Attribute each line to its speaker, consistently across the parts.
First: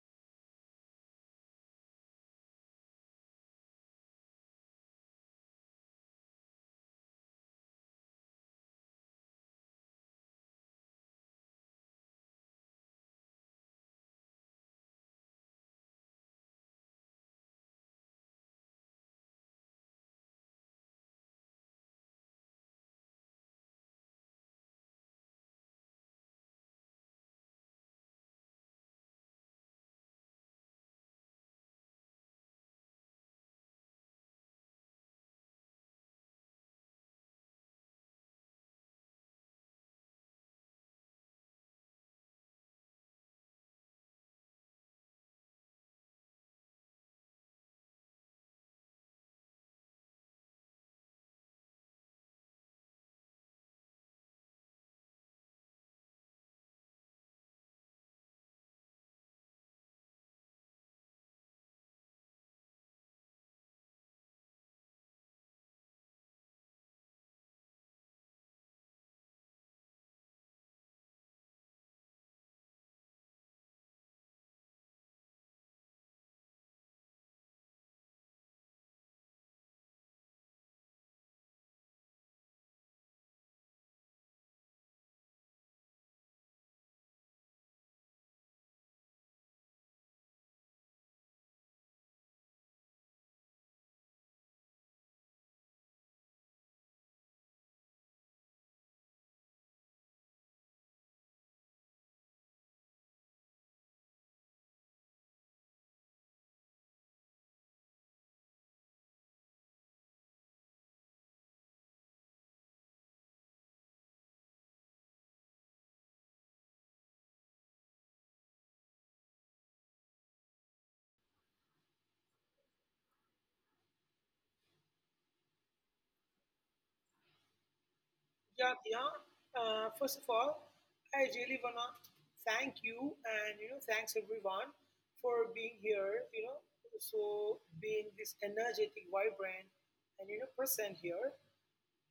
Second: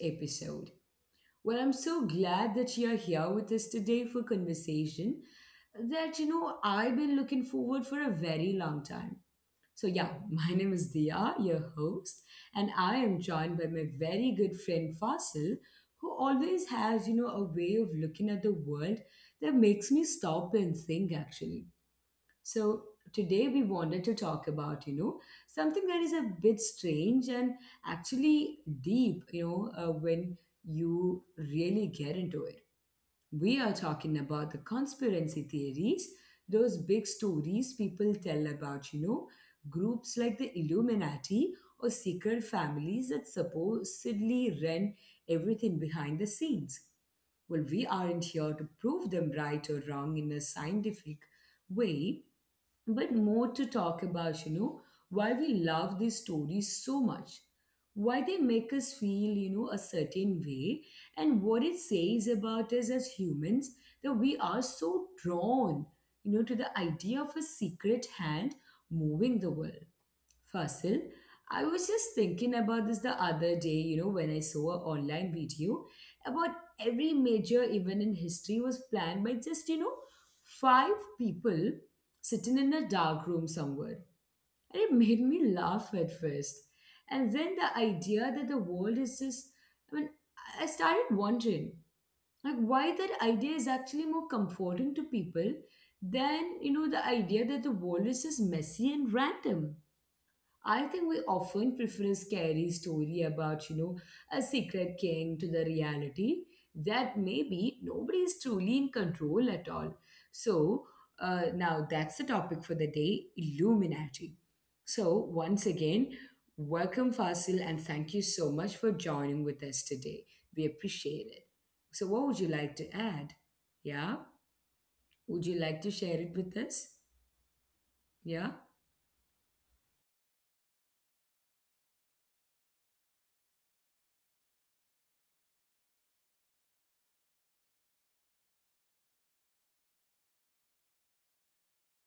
Speaker 1: episode. Well, I'm so glad that you're here with us today for conversation that I've been looking forward for a very long time. So, yeah, my name is Dia, your host, and I am joined by my very good friend Fasil, who always has, a way of looking at the world that makes me stop and think actually. So today we wanted to talk about, something that is a bit strange and actually deep, when you really get into it. We are talking about the conspiracy theories, those big stories people tell about, groups like the Illuminati or secret families that supposedly run everything behind the scenes. Well, we aren't here to prove them right or wrong in a scientific way but more to talk about, why we love these stories so much, why they make us feel, a certain way, and what it says about us as humans that we are so drawn, to the idea of a secret hand moving the world. Fasil, I was just thinking about this the other day, when I saw an online video about every major event in history was planned by just, five people sitting in a dark room somewhere. And it made me laugh at first. And then the idea that the world is just, I mean, I started wondering, like, why that idea is actually more comforting to people than, the idea that the world is just messy and random. I think we often prefer a scary story about, a secret king to the reality that maybe nobody is truly in control at all. So, now that's the topic for the day, Illuminati. So, once again, welcome, Fasil, and thank you so much for joining with us today. We appreciate it. So, what would you like to add? Yeah? Would you like to share it with us? Yeah?
Speaker 2: Yeah, yeah. First of all, I really wanna thank you and thanks everyone for being here. So being this energetic, vibrant, and present here.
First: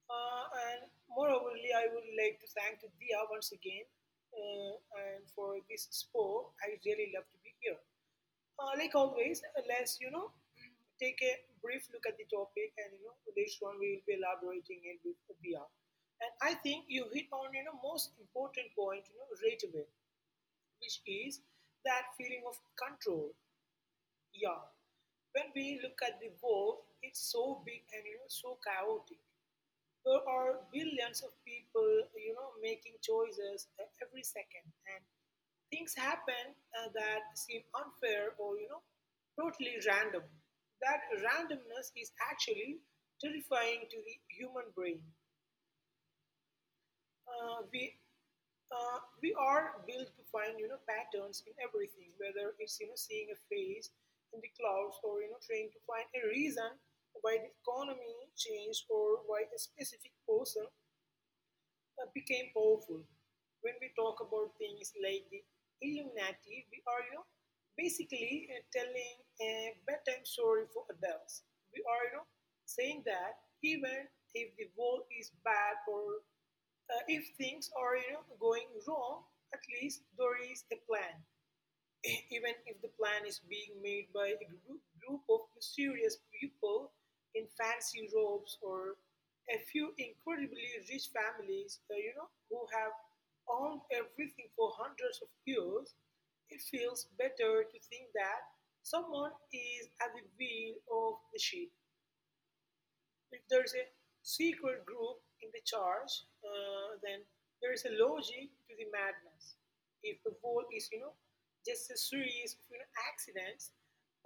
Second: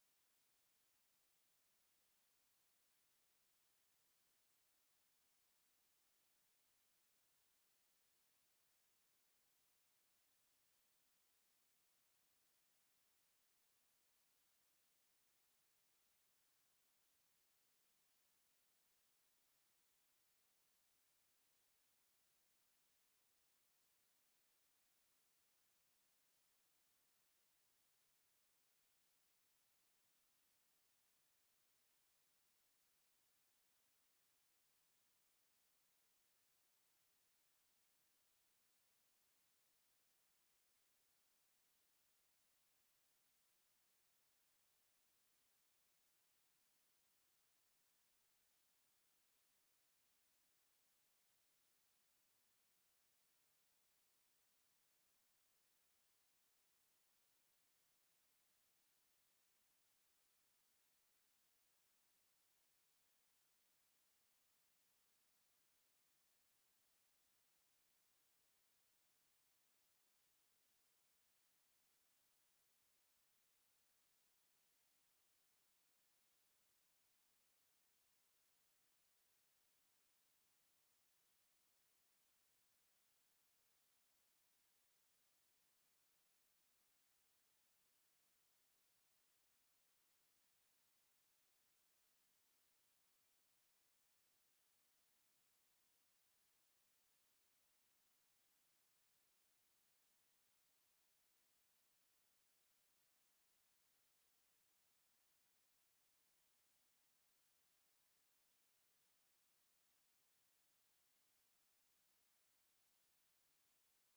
Speaker 2: Uh, and moreoverly, I would like to thank to Dia once again, uh, and for this sport. I really love to be here. Like always, let's take a brief look at the topic, and later on we will be elaborating it with VR. And I think you hit on most important point right away, which is that feeling of control. Yeah, when we look at the world, it's so big and so chaotic. There are billions of people, making choices every second, and things happen that seem unfair or totally random. That randomness is actually terrifying to the human brain. Uh, we we are built to find patterns in everything, whether it's seeing a face in the clouds or trying to find a reason why the economy changed or why a specific person became powerful. When we talk about things like the Illuminati, we are, basically telling a bedtime story for adults. We are, saying that even if the world is bad or, if things are, going wrong, at least there is a plan, even if the plan is being made by a group of mysterious people in fancy robes or a few incredibly rich families, who have owned everything for hundreds of years. It feels better to think that someone is at the wheel of the ship. If there is a secret group in the charge, then there is a logic to the madness. If the whole is, just a series of, accidents,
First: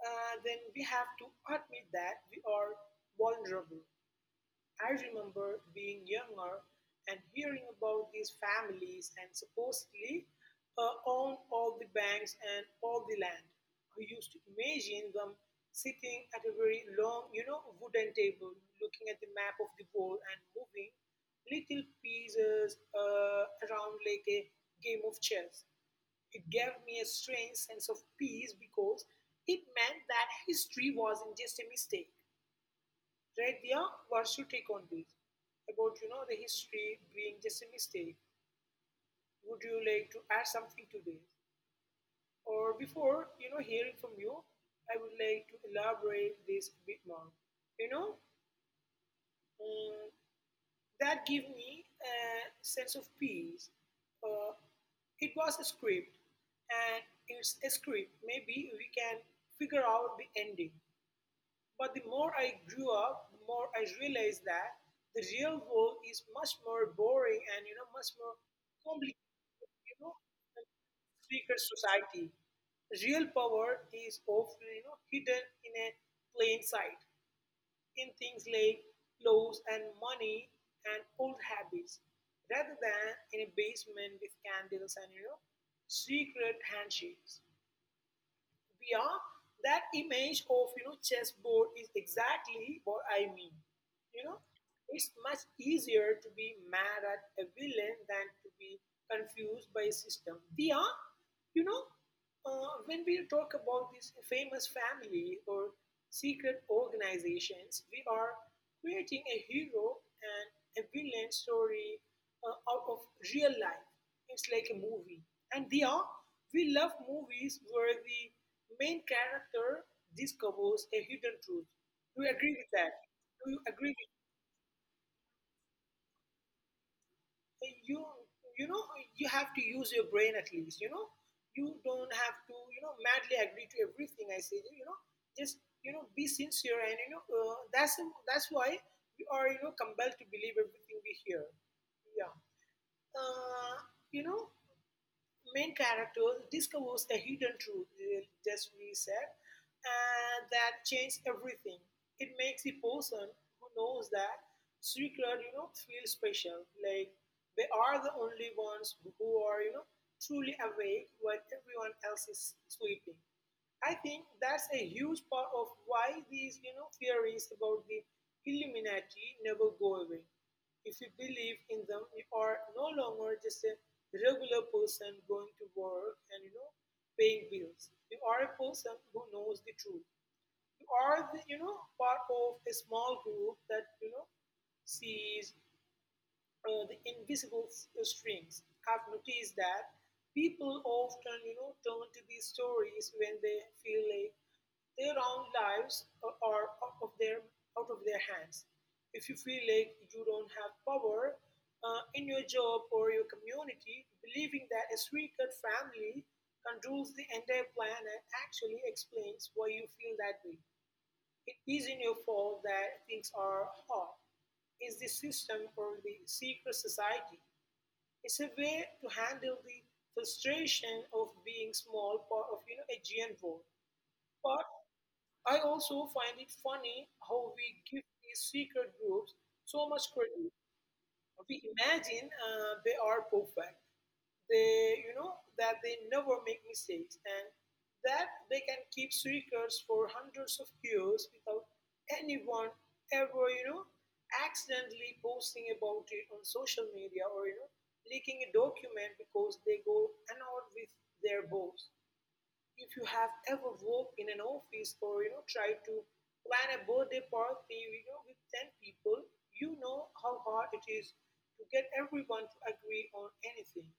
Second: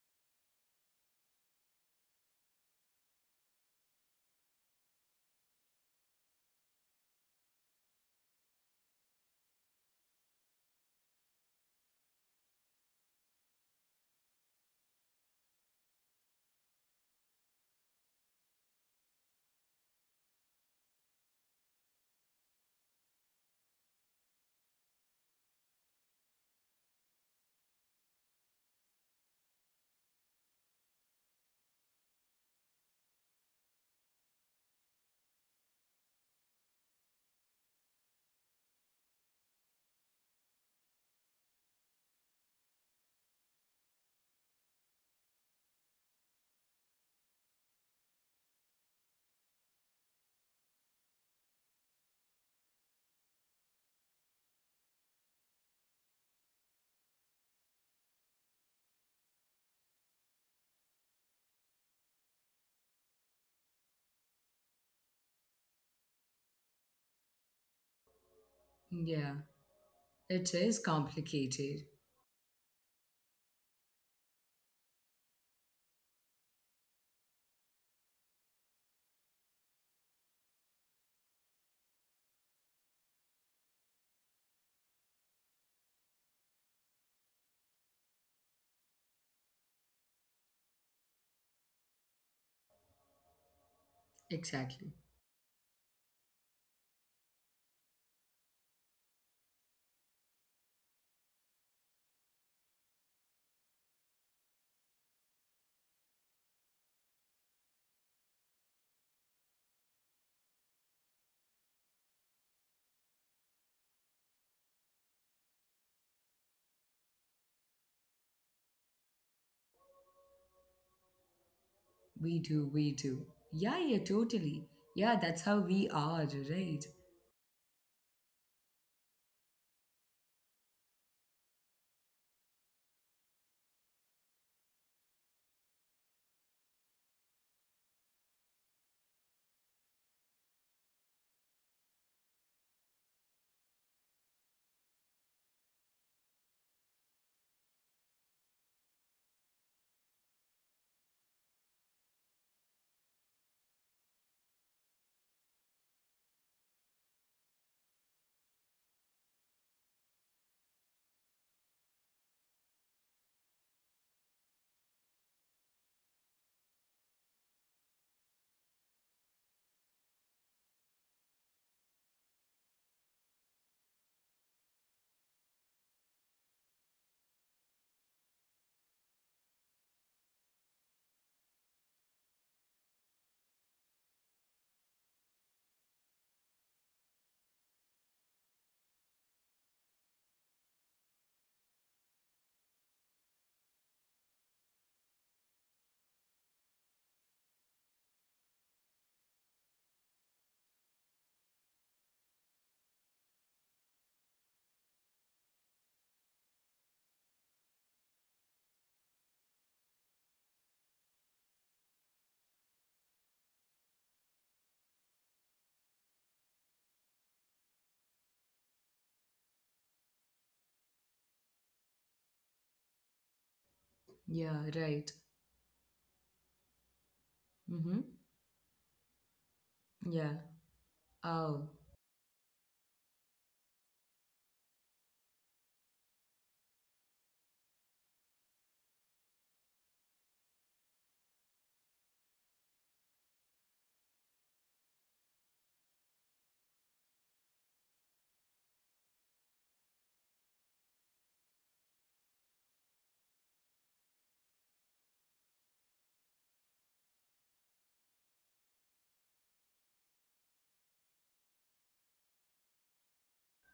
Speaker 2: then we have to admit that we are vulnerable. I remember being younger and hearing about these families and supposedly own all the banks and all the land. I used to imagine them sitting at a very long, wooden table, looking at the map of the world and moving little pieces around like a game of chess. It gave me a strange sense of peace because it meant that history wasn't just a mistake. Read a Varshutik on this, about the history being just a mistake. Would you like to add something to this? Or before hearing from you, I would like to elaborate this a bit more. You know, mm, that gave me a sense of peace. Uh, it was a script, and it's a script. Maybe we can figure out the ending. But the more I grew up, the more I realized that the real world is much more boring and much more complicated.
Speaker 1: Yeah.
Speaker 2: You know,
Speaker 1: It
Speaker 2: than
Speaker 1: is
Speaker 2: secret
Speaker 1: complicated.
Speaker 2: society. Real power is often hidden in a plain sight, in things like laws and money and old habits, rather than in a basement with candles and secret handshakes. Yeah, that image of chessboard is exactly what I mean. You know,
Speaker 1: Exactly.
Speaker 2: it's much easier to be mad at a villain than to be confused by a system. We are, you know, When we talk about these famous family or secret organizations, we are creating a hero and a villain story out of real life. It's like a movie. And Diya, we love movies where the main character discovers a hidden truth. Do
Speaker 1: We
Speaker 2: you
Speaker 1: do,
Speaker 2: agree with
Speaker 1: we
Speaker 2: that?
Speaker 1: do.
Speaker 2: Do you
Speaker 1: Yeah, yeah,
Speaker 2: agree with
Speaker 1: totally. Yeah, that's how we are, right?
Speaker 2: eh, you know you have to use your brain at least, you know? You don't have to, madly agree to everything I say. Just be sincere and that's why we are, compelled to believe everything we hear. Yeah. Uh, you know, main character discovers a hidden truth, just we said, and that changes everything. It makes the person who knows that secret, feel special. Like they are the only ones who are, truly awake while everyone else is sleeping. I think that's a huge part of why these, theories about the Illuminati never go away. If you believe in them, you are no longer just a regular person going to work and paying bills. You are a person who knows the truth. You are the, part of a small group that sees the invisible strings, have noticed that people often, turn to these stories when they feel like their own lives are out of their hands. If you feel like you don't have power in your job or your community, believing that a three-cut family controls the entire planet actually explains why you feel that way. It isn't your fault that things are hard. It's the system or the secret society. It's a way to handle the frustration of being small part of a giant world. But
Speaker 1: Yeah, right.
Speaker 2: I also find it funny how we give
Speaker 1: Mm-hmm.
Speaker 2: these secret groups so much
Speaker 1: Yeah.
Speaker 2: credit. We
Speaker 1: Oh,
Speaker 2: imagine they are perfect. That they never make mistakes and that they can keep secrets for hundreds of years without anyone ever, accidentally posting about it on social media or, leaking a document because they go annoyed with their boss. If you have ever worked in an office or tried to plan a birthday party with 10 people, you know how hard it is to get everyone to agree on anything.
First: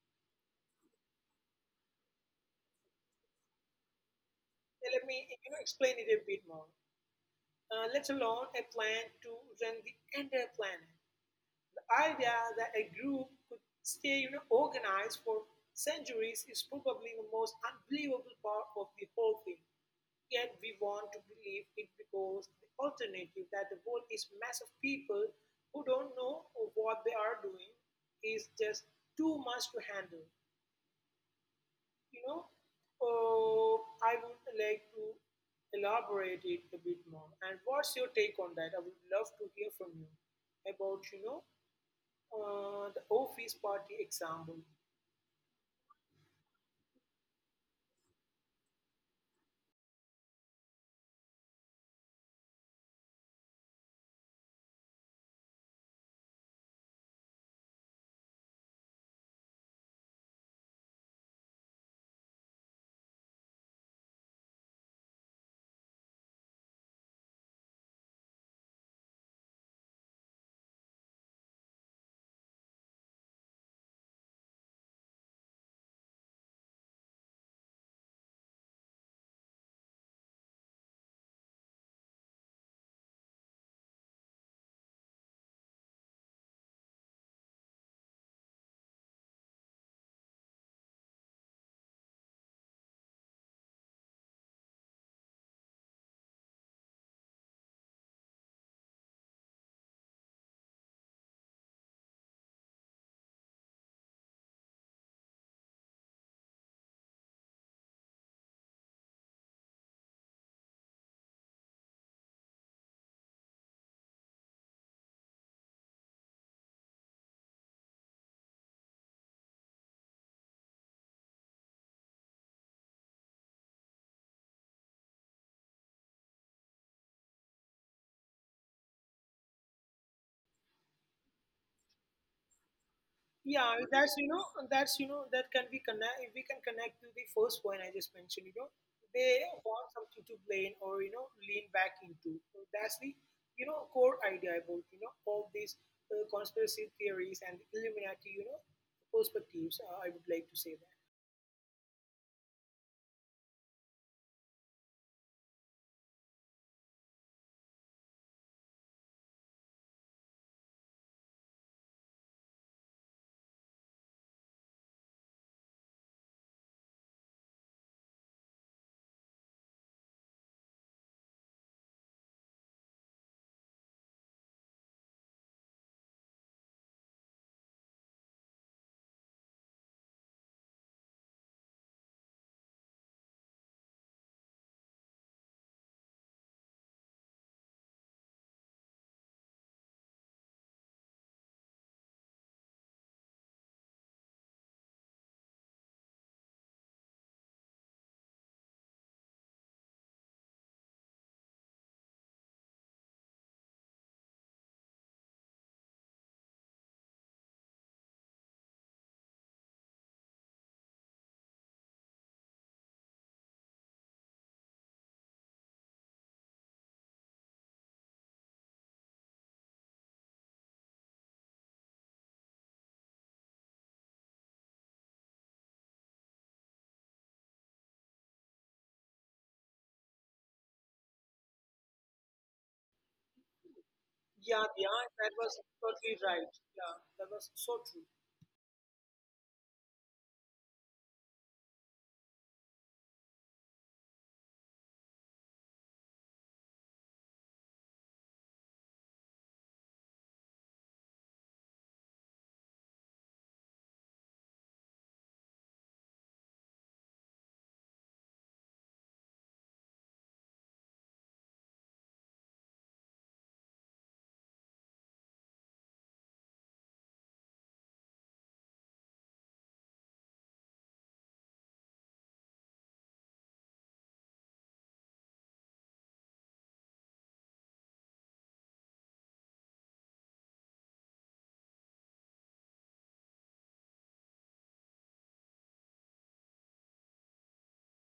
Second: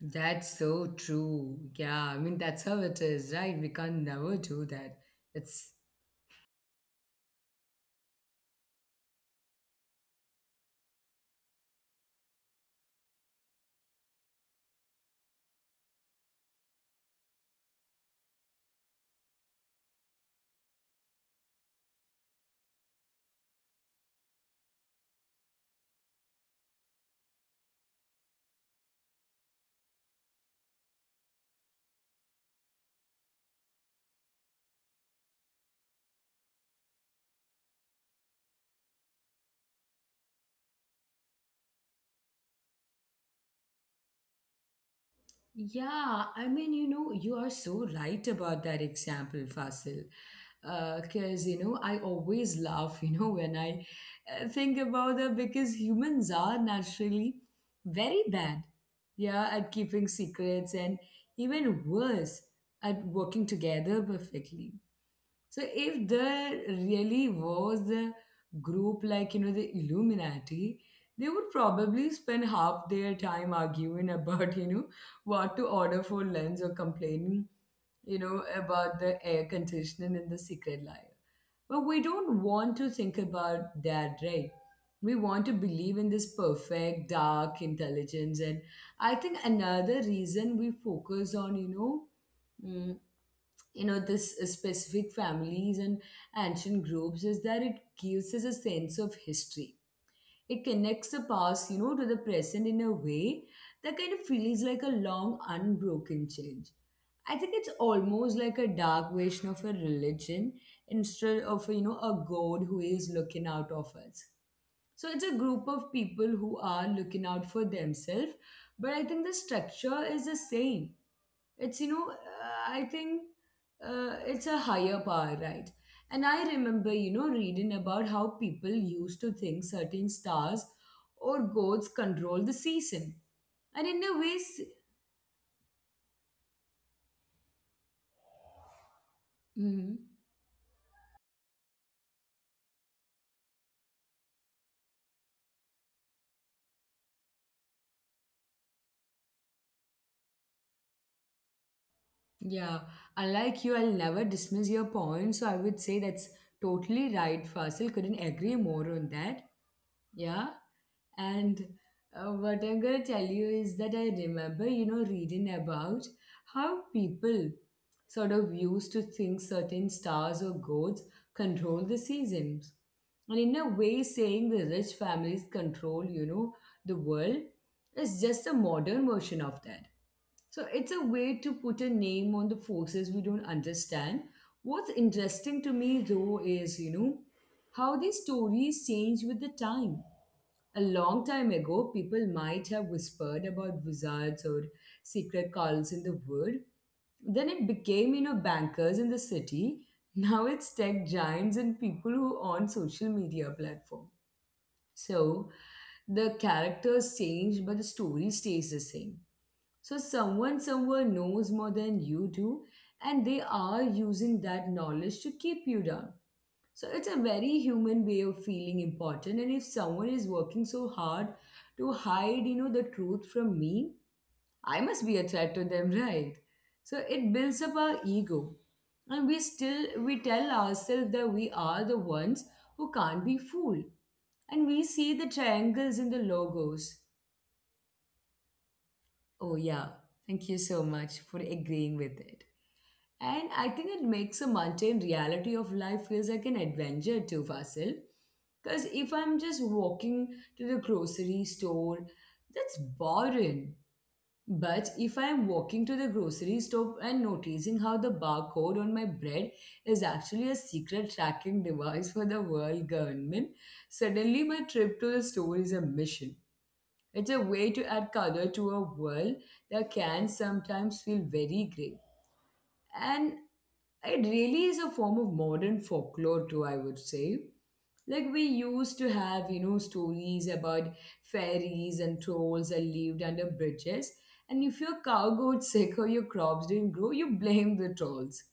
Speaker 1: that's so true. Yeah, I mean, that's how it is, right? We can never do
Speaker 2: Now,
Speaker 1: that.
Speaker 2: let me
Speaker 1: It's.
Speaker 2: explain it a bit more. Let alone a plan to run the entire planet. The idea that a group could stay organized for centuries is probably the most unbelievable part of the whole thing. Yet we want to believe it because the alternative that the world is mass of people who don't know what they are doing is just too much to handle. You know, oh, I would like to elaborate it a bit more. And what's your take on that? I would love to hear from you about, the office party example.
Speaker 1: Yeah, I mean, you are so right about that example, Fasil. Because, I always laugh, when I think about that because humans are naturally very bad, yeah, at keeping secrets and even worse at working together perfectly. So if there really was a group like, the Illuminati, they would probably spend half their time arguing about, what to order for lunch or complaining, about the air conditioning in the secret layer. But we don't want to think about that, right? We want to believe in this perfect dark intelligence. And I think another reason we focus on, mm, this specific families and ancient groups is that it gives us a sense of history. It connects the past to the present in a way that kind of feels like a long unbroken change. I think it's almost like a dark version of a religion. Instead of a god who is looking out of us. So it's a group of people who are looking out for themselves. But I think the structure is the same. It's you know I think it's a higher power, right? And I remember reading about how people used to think certain stars or gods control the season. And in
Speaker 2: Yeah,
Speaker 1: a way
Speaker 2: that's you know that can be connect if we can connect to the first point I just mentioned. They
Speaker 1: Mhm.
Speaker 2: want something to blame or lean back into. So that's the core idea about all these conspiracy theories and Illuminati perspectives. I would like to say that.
Speaker 1: Yeah, unlike you, I'll never dismiss your point, so I would say that's totally right, Fasil. Couldn't agree more on that. Yeah. And what I'm going to tell you is that I remember, reading about how people sort of used to think certain stars or gods control the seasons. And in a way, saying the rich families control, the world is just a modern version of that. So it's a way to put a name on the forces we don't understand. What's interesting to me, though, is, how these stories change with the time. A long time ago, people might have whispered about wizards or secret calls in the wood. Then it became, bankers in the city. Now it's tech giants and people who own social media platform. So the characters change, but the story stays the same. So someone somewhere knows more than you do, and they are using that knowledge to keep you down. So it's a very human way of feeling important. And if someone is working so hard to hide, the truth from me, I must be a threat to them, right? So it builds up our ego. And we tell ourselves that we are the ones who can't be fooled. And we
Speaker 2: Yeah,
Speaker 1: see the
Speaker 2: yeah, that
Speaker 1: triangles
Speaker 2: was
Speaker 1: in the
Speaker 2: totally right.
Speaker 1: logos.
Speaker 2: Yeah, that was so true.
Speaker 1: Oh yeah. Thank you so much for agreeing with it. And I think it makes a mundane reality of life feels like an adventure too, Fasil. Because if I'm just walking to the grocery store, that's boring. But if I'm walking to the grocery store and noticing how the barcode on my bread is actually a secret tracking device for the world government, suddenly my trip to the store is a mission. It's a way to add color to a world that can sometimes feel very gray. And it really is a form of modern folklore, too, I would say. Like, we used to have, stories about fairies and trolls that lived under bridges. And if your cow got sick or your crops didn't grow, you blame the trolls.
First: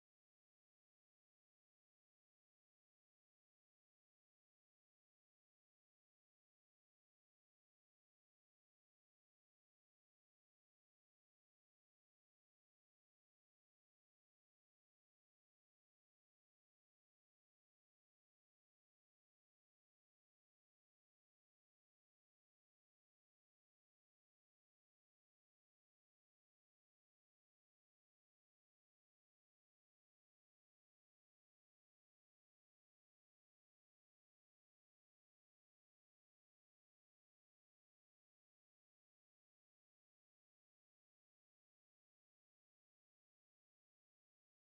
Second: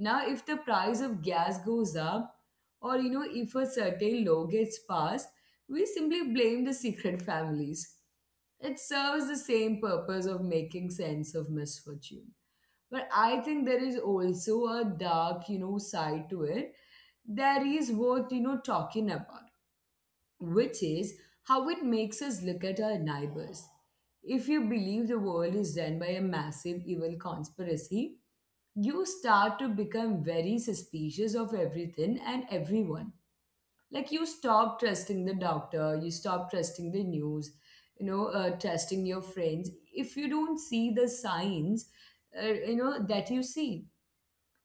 Speaker 1: Now, if the price of gas goes up, or, if a certain law gets passed, we simply blame the secret families. It serves the same purpose of making sense of misfortune. But I think there is also a dark, side to it that is worth, talking about, which is how it makes us look at our neighbors. If you believe the world is run by a massive evil conspiracy, you start to become very suspicious of everything and everyone. Like you stop trusting the doctor, you stop trusting the news, trusting your friends. If you don't see the signs, that you see,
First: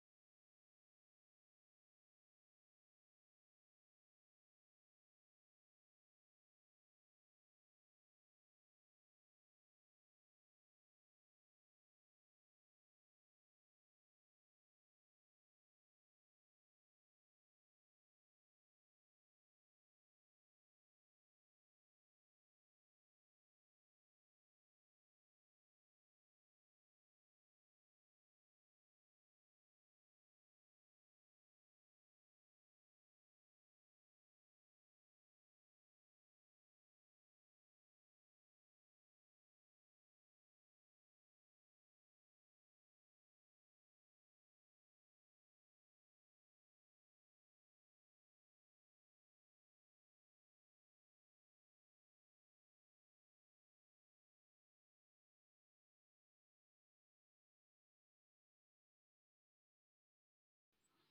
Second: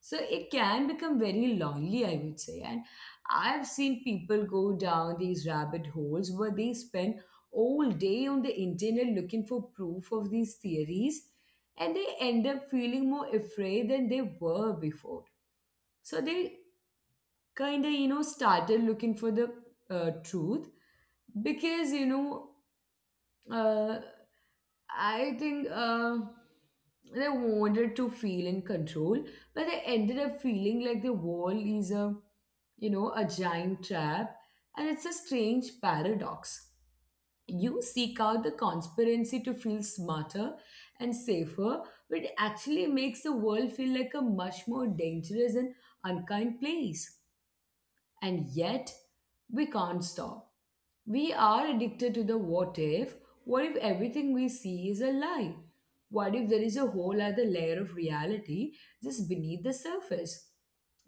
Speaker 1: so it can become very lonely, I would say. And I've seen people go down these rabbit holes where they spend all day on the internet looking for proof of these theories and they end up feeling more afraid than they were before. So they kind of, started looking for the truth because, uh, I think they wanted to feel in control, but they ended up feeling like the wall is a giant trap, and it's a strange paradox. You seek out the conspiracy to feel smarter and safer, but it actually makes the world feel like a much more dangerous and unkind place. And yet, we can't stop. We are addicted to the what if. What if everything we see is a lie? What if there is a whole other layer of reality just beneath the surface?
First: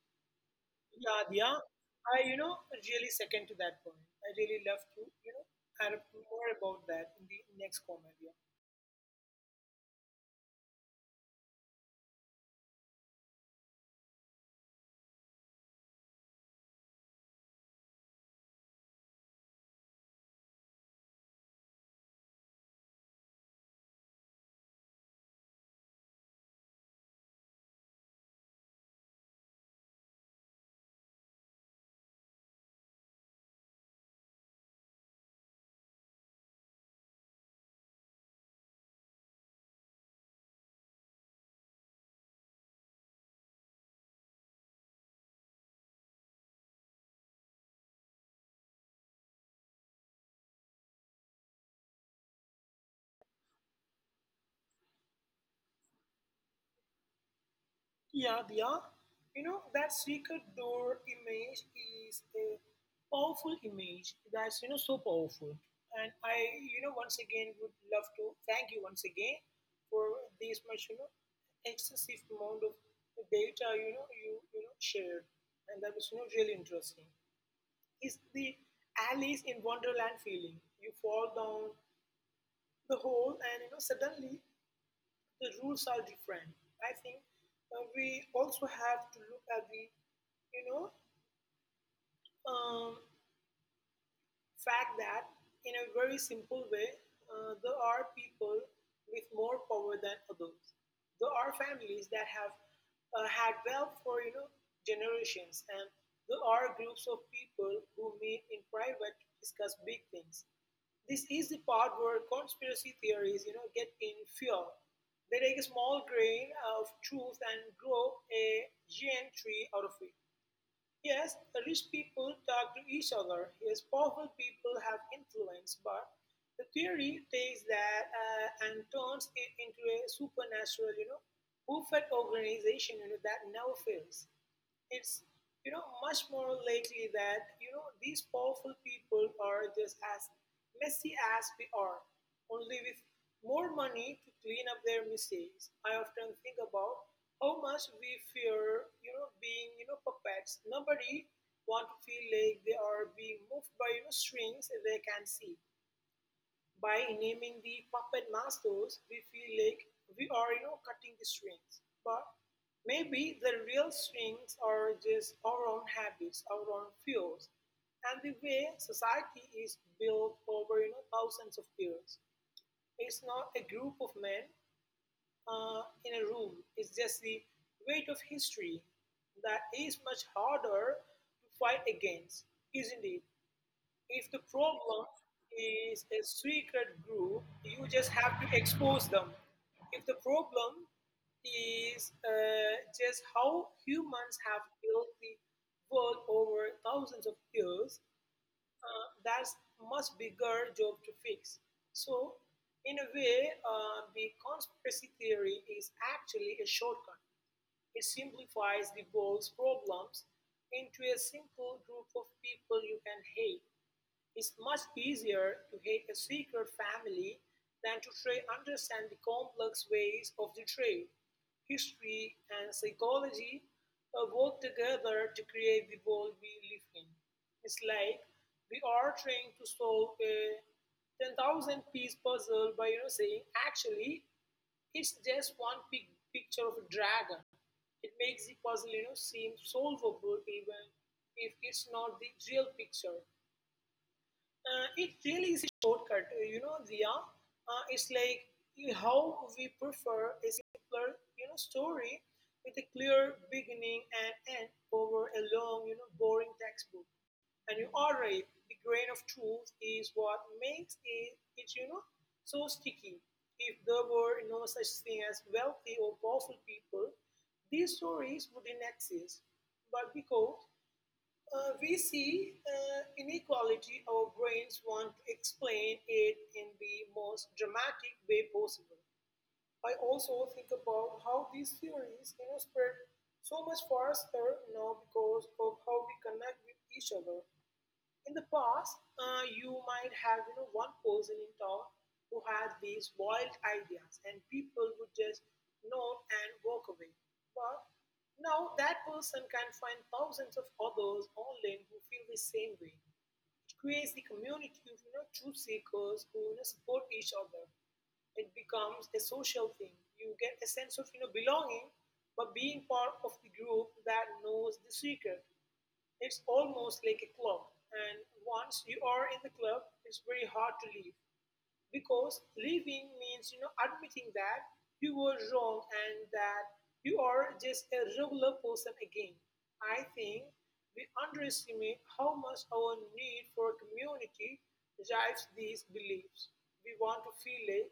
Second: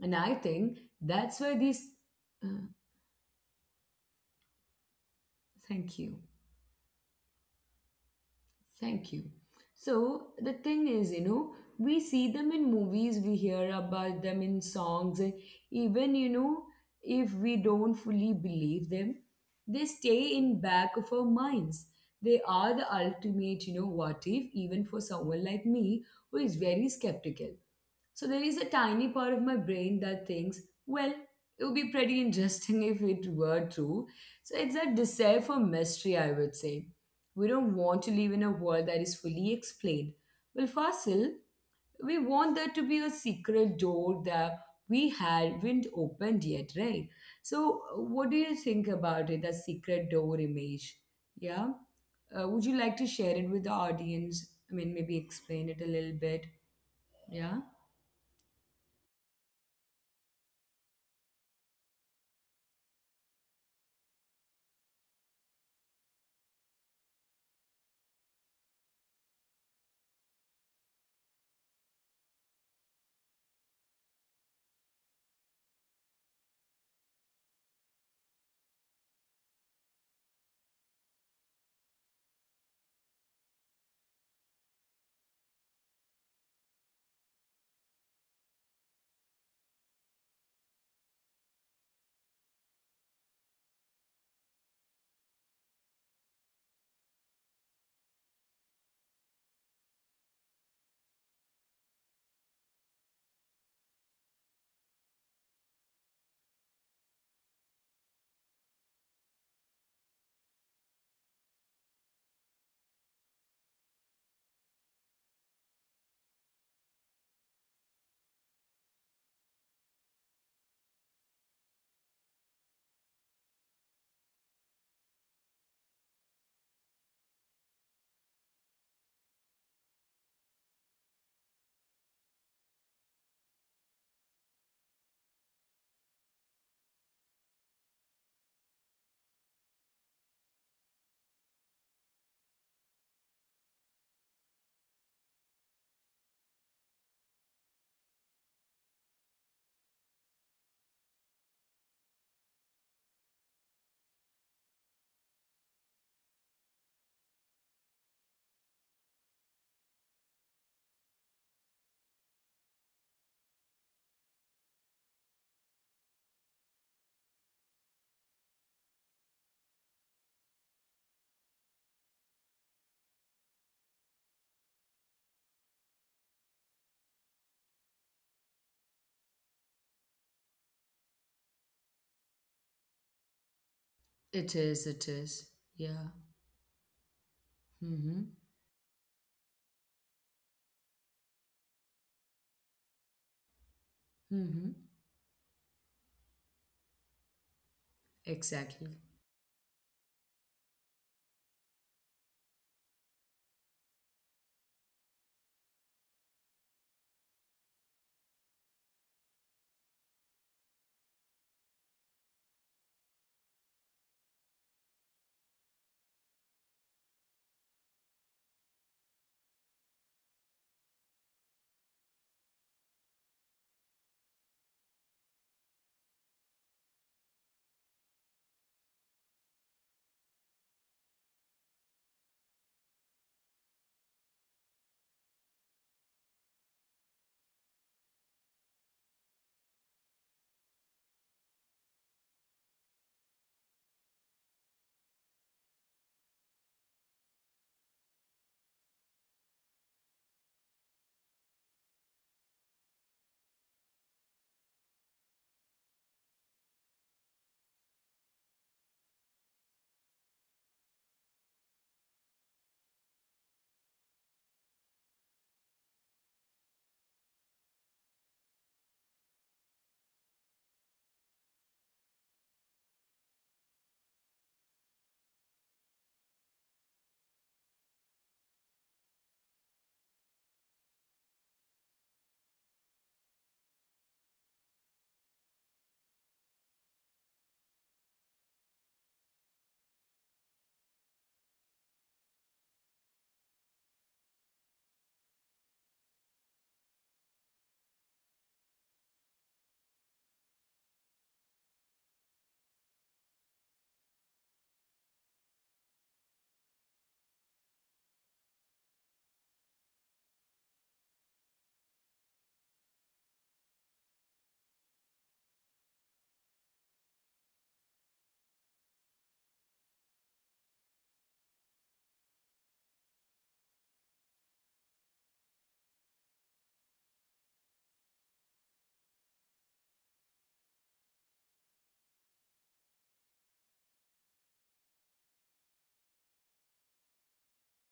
Speaker 1: And I think
Speaker 2: Yeah,
Speaker 1: that's where
Speaker 2: yeah.
Speaker 1: these.
Speaker 2: I,
Speaker 1: Uh,
Speaker 2: really second to that point. I really love to, add
Speaker 1: Thank
Speaker 2: up
Speaker 1: you.
Speaker 2: more about that in the next comment. Yeah.
Speaker 1: Thank you. So the thing is, we see them in movies, we hear about them in songs, and even, if we don't fully believe them, they stay in back of our minds. They are the ultimate, what if, even for someone like me who is very skeptical. So there is a tiny part of my brain that thinks, well, it would be pretty interesting if it were true. So it's a desire for mystery, I would say. We don't want to live in a world that is fully explained. Well, Fasil, we want there to be a secret door that we haven't opened yet, right? So, what do you think about it, that secret door image? Yeah. Would you like to share it with the audience? I mean, maybe explain it a little bit. Yeah.
Speaker 2: Yeah, Diya. That secret door image is a powerful image that's, so powerful. And I, once again would love to thank you once again for this much, excessive amount of data, shared. And that was, really interesting. It's the Alice in Wonderland feeling. You fall down the hole and, suddenly the rules are different. I think we also have to look at the, you know, um, fact that, in a very simple way, there are people with more power than others. There are families that have had wealth for generations, and there are groups of people who meet in private to discuss big things. This is the part where conspiracy theories, get in fuel. They take a small grain of truth and grow a giant tree out of it. Yes, rich people talk to each other. Yes, powerful people have influence, but the theory takes that and turns it into a supernatural, perfect organization that never fails. It's much more likely that these powerful people are just as messy as we are, only with more money to clean up their mistakes. I often think about how much we fear being puppets. Nobody want to feel like they are being moved by strings they can see. By naming the puppet masters, we feel like we are, cutting the strings. But maybe the real strings are just our own habits, our own fears, and the way society is built over, thousands of years. It's not a group of men in a room. It's just the weight of history that is much harder to fight against, isn't it? If the
Speaker 1: It is,
Speaker 2: problem
Speaker 1: it is.
Speaker 2: is
Speaker 1: Yeah.
Speaker 2: a secret group, you just
Speaker 1: Mm-hmm.
Speaker 2: have to expose them. If the problem is just how humans have
Speaker 1: Mm-hmm.
Speaker 2: built the world over thousands of years,
Speaker 1: Exactly.
Speaker 2: that's much bigger job to fix. So, in a way, the conspiracy theory is actually a shortcut. It simplifies the world's problems into a simple group of people you can hate. It's much easier to hate a secret family than to try understand the complex ways of the tribe. History and psychology work together to create the world we live in. It's like we are trying to solve a 10,000 piece puzzle by saying, actually, it's just one big picture of a dragon. It makes the puzzle seem solvable even if it's not the real picture. It really is a shortcut, you know, Diya. It's like how we prefer a simpler, story with a clear beginning and end over a long, boring textbook. And you are right. The grain of truth is what makes it so sticky. If there were no such thing as wealthy or powerful people, these stories wouldn't exist. But because we see inequality, our brains want to explain it in the most dramatic way possible. I also think about how these theories spread so much faster now because of how we connect with each other. In the past, you might have one person in town who had these wild ideas, and people would just nod and walk away. But now that person can find thousands of others online who feel the same way. It creates the community of truth seekers who support each other. It becomes a social thing. You get a sense of belonging, but being part of the group that knows the secret. It's almost like a club, and once you are in the club, it's very hard to leave. Because living means, you know, admitting that you were wrong and that you are just a regular person again. I think we underestimate how much our need for community drives these beliefs. We want to feel like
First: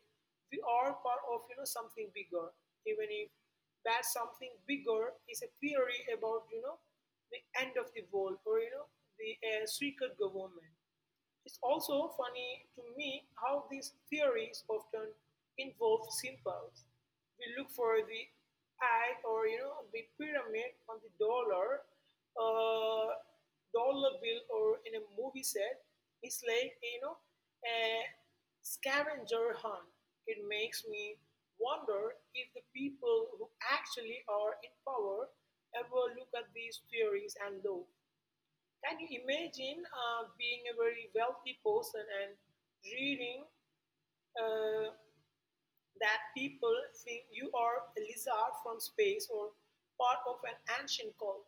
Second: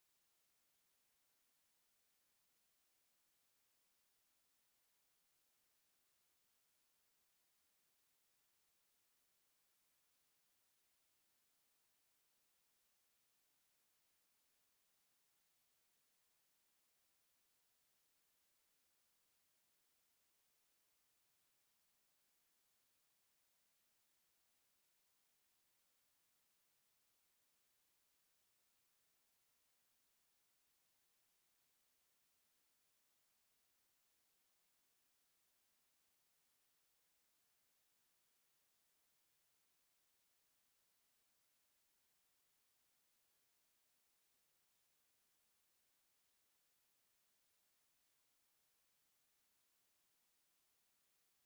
Speaker 2: we are part of, you know, something bigger, even if that something bigger is a theory about, you know, the end of the world or, you know, the secret government. It's also funny to me how these theories often involve symbols. We look for the eye or the pyramid on the dollar, uh, dollar bill or in a movie set. It's like a scavenger hunt. It makes me wonder if the people who actually are in power ever look at these theories and laws. Can you imagine being a very wealthy person and reading uh, that people think you are a lizard from space or part of an ancient cult?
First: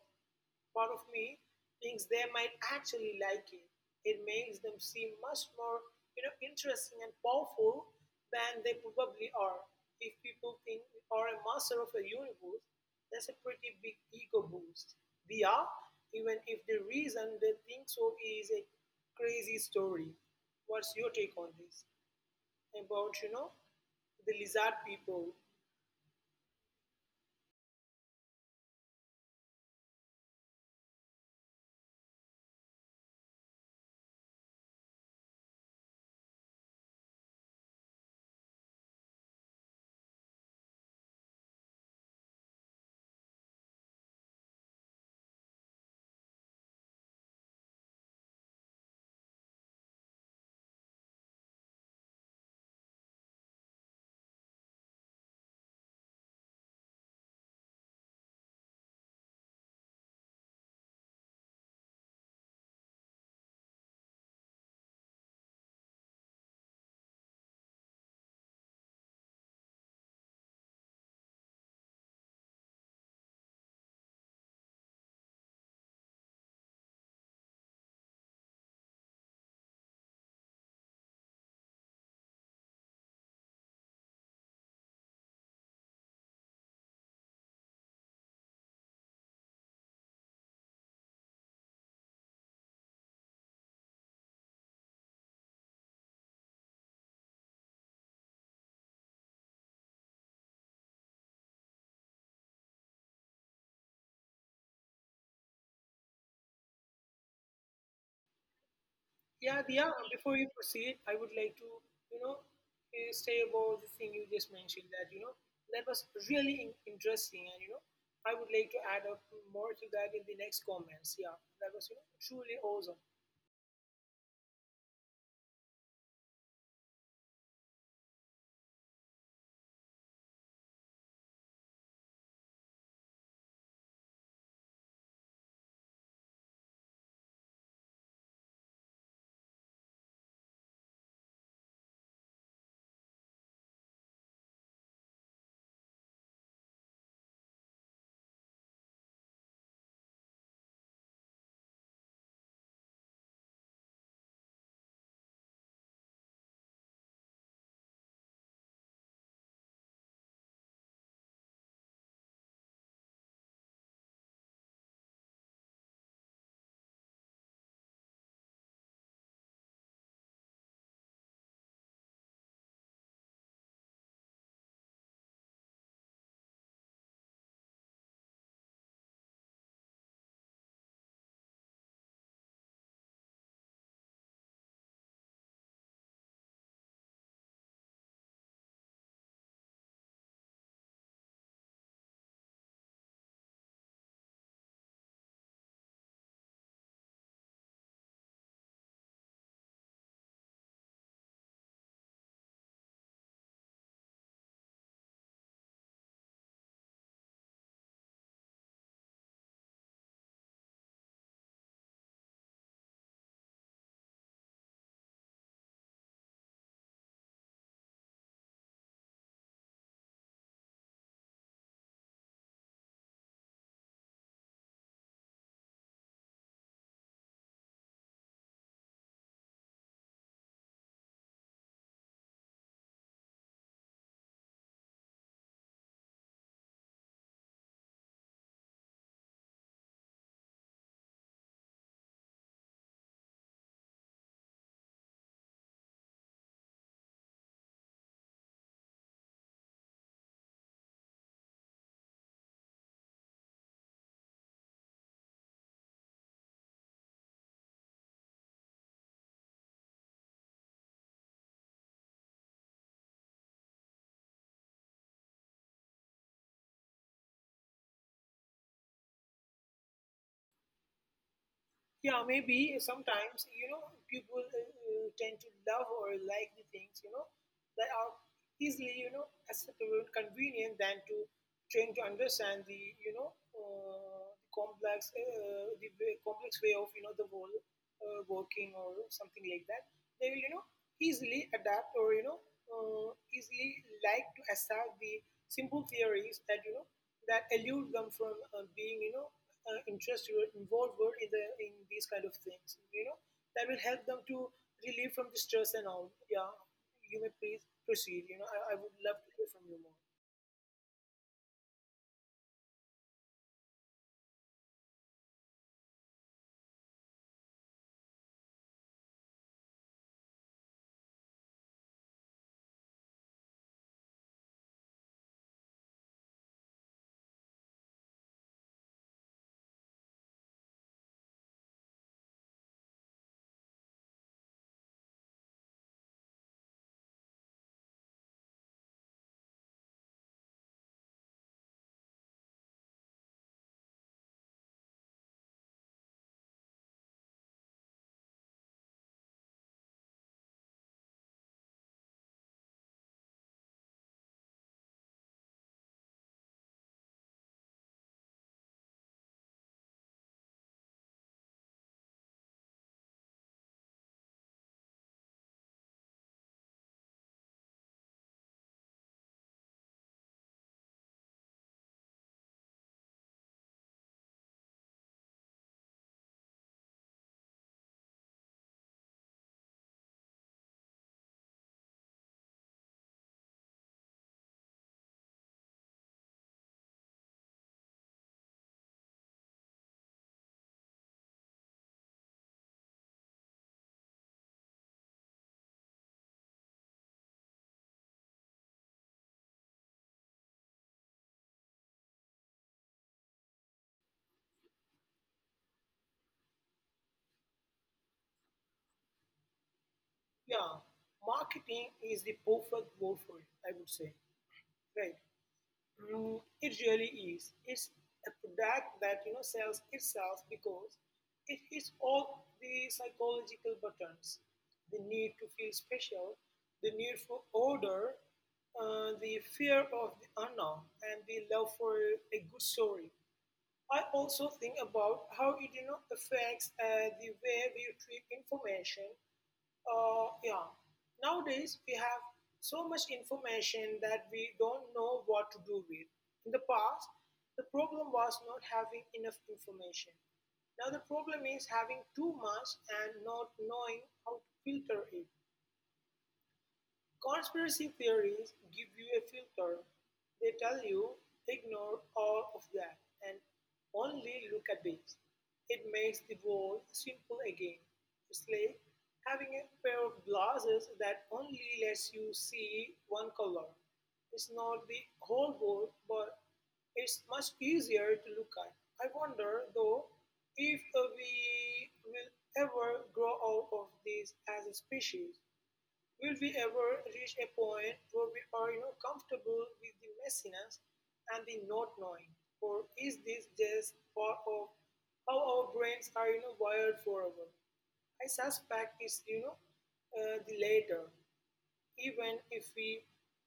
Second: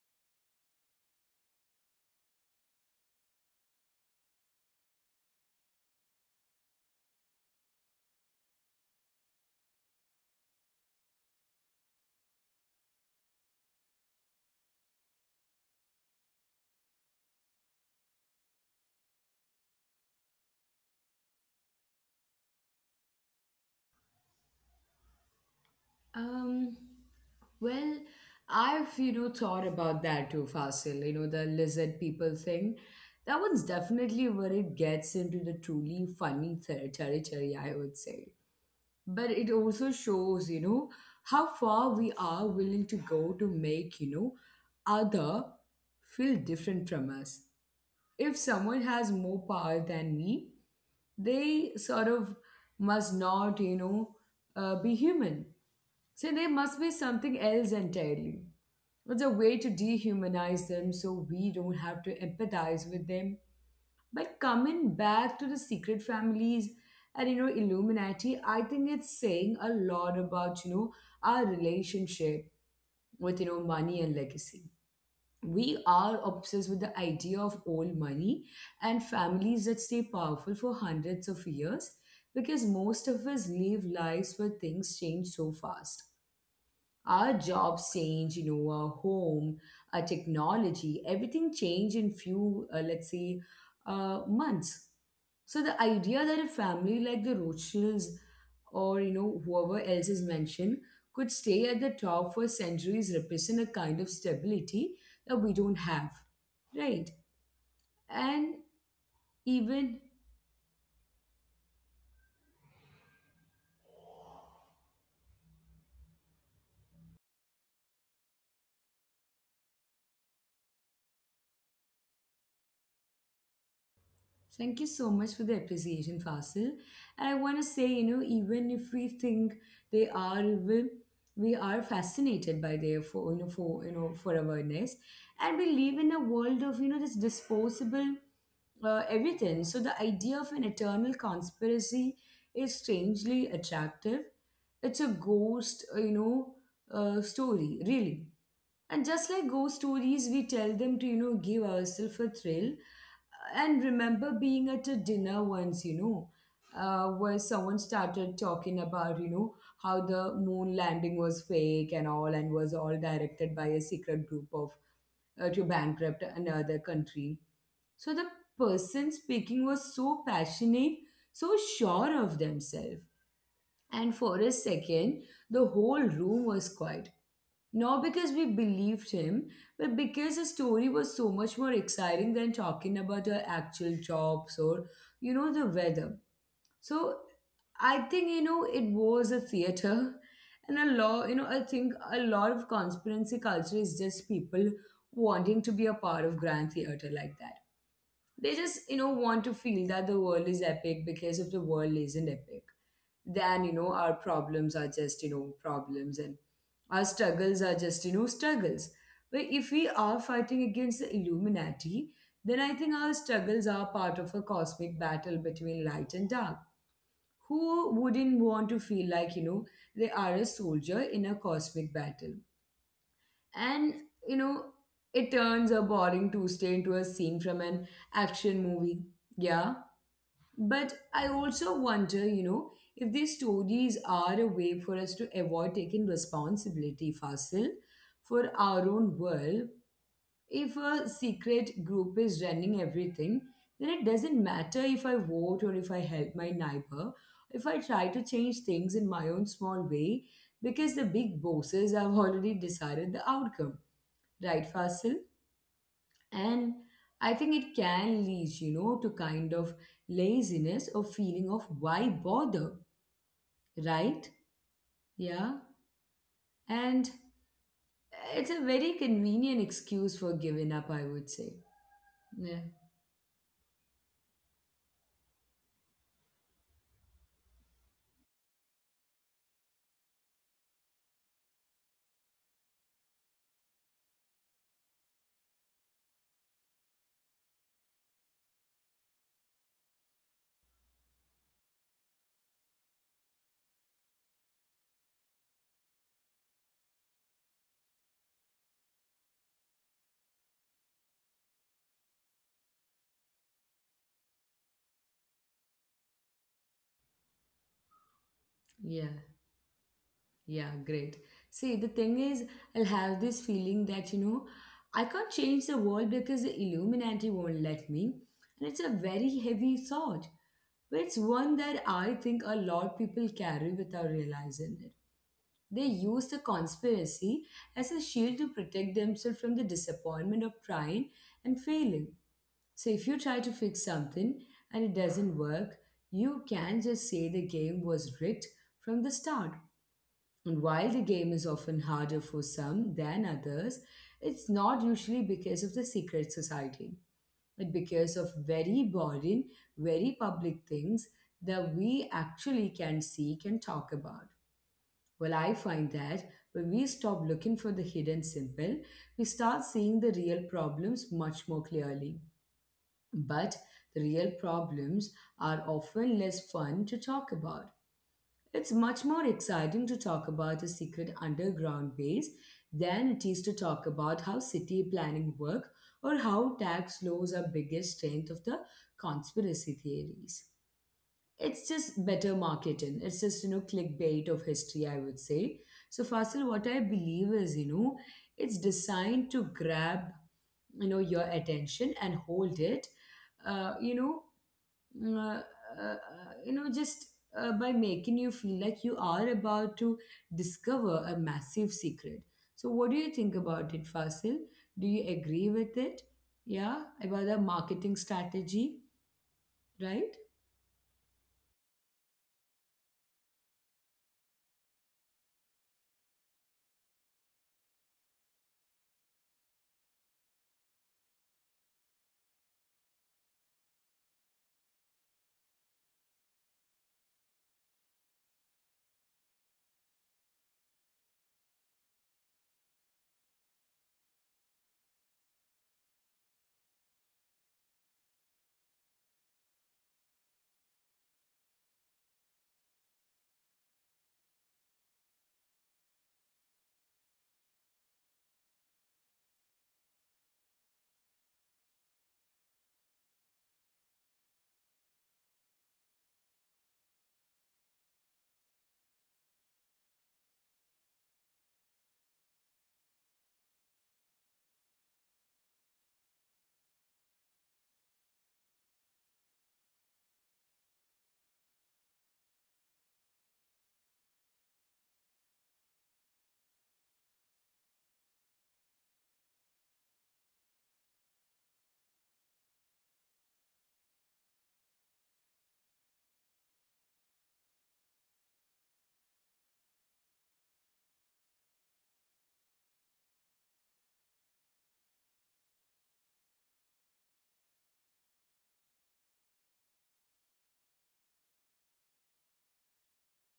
Speaker 2: Part of me thinks they might actually like it. It makes them seem much more interesting and powerful than they probably are. If people think we are a master of the universe, that's a pretty big ego boost. We are, even if the reason they think so is a crazy story. What's your take on this? About, you know, the lizard people
Speaker 1: Um, well, I've, thought about that too, Fasil, the lizard people thing. That one's definitely where it gets into the truly funny territory, I would say. But it also shows, how far we are willing to go to make, other feel different from us. If someone has more power than me, they sort of must not, be human. So they must be something else entirely. It's a way to dehumanize them so we don't have to empathize with them. But coming back to the secret families and Illuminati, I think it's saying a lot about our relationship with money and legacy. We are obsessed with the idea of old money and families that stay powerful for hundreds of years because most of us live lives where things change so fast. Our jobs change, our home, our technology, everything change in few, let's say, months. So the idea that a family like the Rothschilds or whoever else is mentioned could stay at the top for centuries represent a kind of stability that we don't have, right? And
Speaker 2: Yeah, Diya,
Speaker 1: even
Speaker 2: before you proceed, I would like to, you know, say about the thing you just mentioned that, you know, that was really interesting. And, you know, I would like to add up more to that in the next comments. Yeah, that was, you know, truly awesome.
Speaker 1: Thank you so much for the appreciation, Fasil. And I want to say, you know, even if we think they are evil, we are fascinated by their for you know for you know for awareness, and we live in a world of this disposable everything. So the idea of an eternal conspiracy is strangely attractive. It's a ghost, story really, and just like ghost stories, we tell them to give ourselves a thrill and remember being at a dinner once, where someone started talking about, how the moon landing was fake and all, and was all directed by a secret group of to bankrupt another country. So the person speaking was so passionate, so sure of themselves. And for a second, the whole room was quiet. Not because we believed him, but because the story was so much more exciting than talking about our actual jobs or, the weather. So I think, it was a theater. And a lot, you know, I think a lot of conspiracy culture is just people wanting to be a part of grand theater like that. They just want to feel that the world is epic, because if the world isn't epic, then our problems are just problems, and our struggles are just struggles. But if we are fighting against the Illuminati, then I think our struggles are part of a cosmic battle between light and dark. Who wouldn't want to feel like they are a soldier in a cosmic battle? And, you know, it turns a boring Tuesday into a scene from an action movie. Yeah. But I also wonder, you know, if these stories are a way for us to avoid taking responsibility, Fasil, for our own world. If a secret group is running everything, then it doesn't matter if I vote or if I help my neighbor, if I try to change things in my own small way, because the big bosses have already decided the outcome, right, Fasil? And I think it can lead, to kind of laziness or feeling of why bother, right? Yeah. And it's a very convenient excuse for giving up, I would say.
Speaker 2: Yeah,
Speaker 1: Yeah,
Speaker 2: maybe sometimes, you know, people tend to love or like the things, you know, that are easily, you know, acceptable and convenient than to trying to understand the, you know, the complex way of, you know, the world working or something like that. They will, you know, easily adapt or, you know, easily like to accept the simple theories that, that elude them from being, you know, interests you are involved with in the in these kind of things, you know, that will help them to relieve from the stress and all. Yeah, you may please proceed, you know. I would
Speaker 1: yeah,
Speaker 2: love to hear from you more.
Speaker 1: yeah, great. See, the thing is, I'll have this feeling that, I can't change the world because the Illuminati won't let me. And it's a very heavy thought, but it's one that I think a lot of people carry without realizing it. They used the conspiracy as a shield to protect themselves from the disappointment of trying and failing. So, if you try to fix something and it doesn't work, you can just say the game was rigged from the start. And while the game is often harder for some than others, it's not usually because of the secret society, but because of very boring, very public things that we actually can seek and talk about. Well, I find that when we stop looking for the hidden simple, we start seeing the real problems much more clearly. But the real problems are often less fun to talk about. It's much more exciting to talk about a secret underground base than it is to talk about how city planning work or how tax laws are biggest strength of the conspiracy theories. It's just better marketing. It's just, clickbait of history, I would say. So, Fasil, what I believe is, it's designed to grab, your attention and hold it, you know, mm, uh, you know, just by making you feel like you are about to discover a massive secret. So, what do you think about it, Fasil? Do you agree with it? Yeah, about the marketing strategy, right?
Speaker 2: Yeah, marketing is the perfect word for it, I would say. Right. Mm, it really is. It's a product that you know sells itself because it hits all the psychological buttons: the need to feel special, the need for order, the fear of the unknown, and the love for a good story. I also think about how it you know affects the way we treat information, yeah. Nowadays, we have so much information that we don't know what to do with. In the past, the problem was not having enough information. Now, the problem is having too much and not knowing how to filter it. Conspiracy theories give you a filter. They tell you, ignore all of that and only look at this. It makes the world simple again. It's like having a pair of glasses that only lets you see one color. It's not the whole world, but it's much easier to look at. I wonder, though, if we will ever grow out of this as a species. Will we ever reach a point where we are you know, comfortable with the messiness and the not knowing? Or is this just part of how our brains are you know, wired forever? I suspect it's you know, the latter. Even if we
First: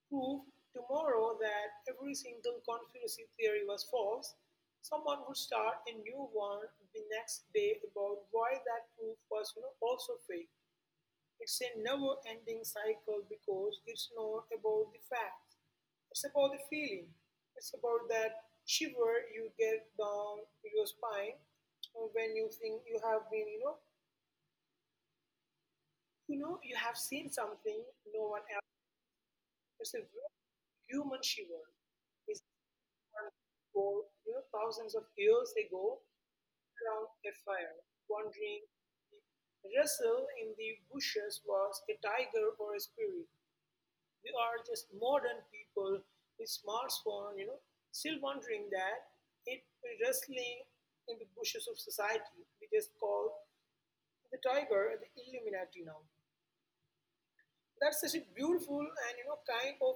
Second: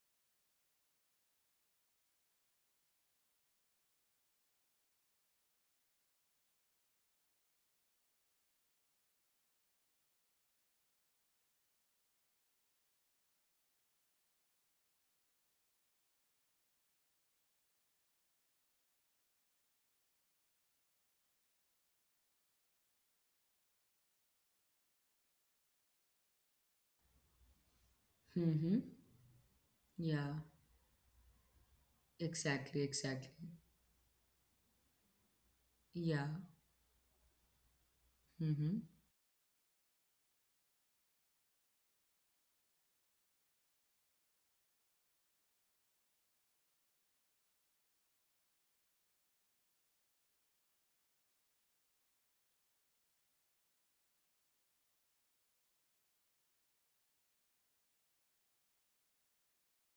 Speaker 2: prove tomorrow that every single conspiracy theory was false, someone would start a new one the next day about why that proof was you know, also fake. It's a never ending cycle because it's not about the facts, it's about the feeling. It's about that shiver you get down your spine when you think you have been, you have seen something no one else.
Speaker 1: Mm-hmm.
Speaker 2: It's a real
Speaker 1: Yeah.
Speaker 2: human shiver. It's
Speaker 1: Exactly, exactly.
Speaker 2: one for you know thousands of years ago
Speaker 1: Yeah.
Speaker 2: around a fire, wondering
Speaker 1: Mm-hmm.
Speaker 2: if Russell in the bushes was a tiger or a spirit. We are just modern people with smartphone, you know, still wondering that it wrestling in the bushes of society. We just call the tiger the Illuminati now. That's such a beautiful and you know kind of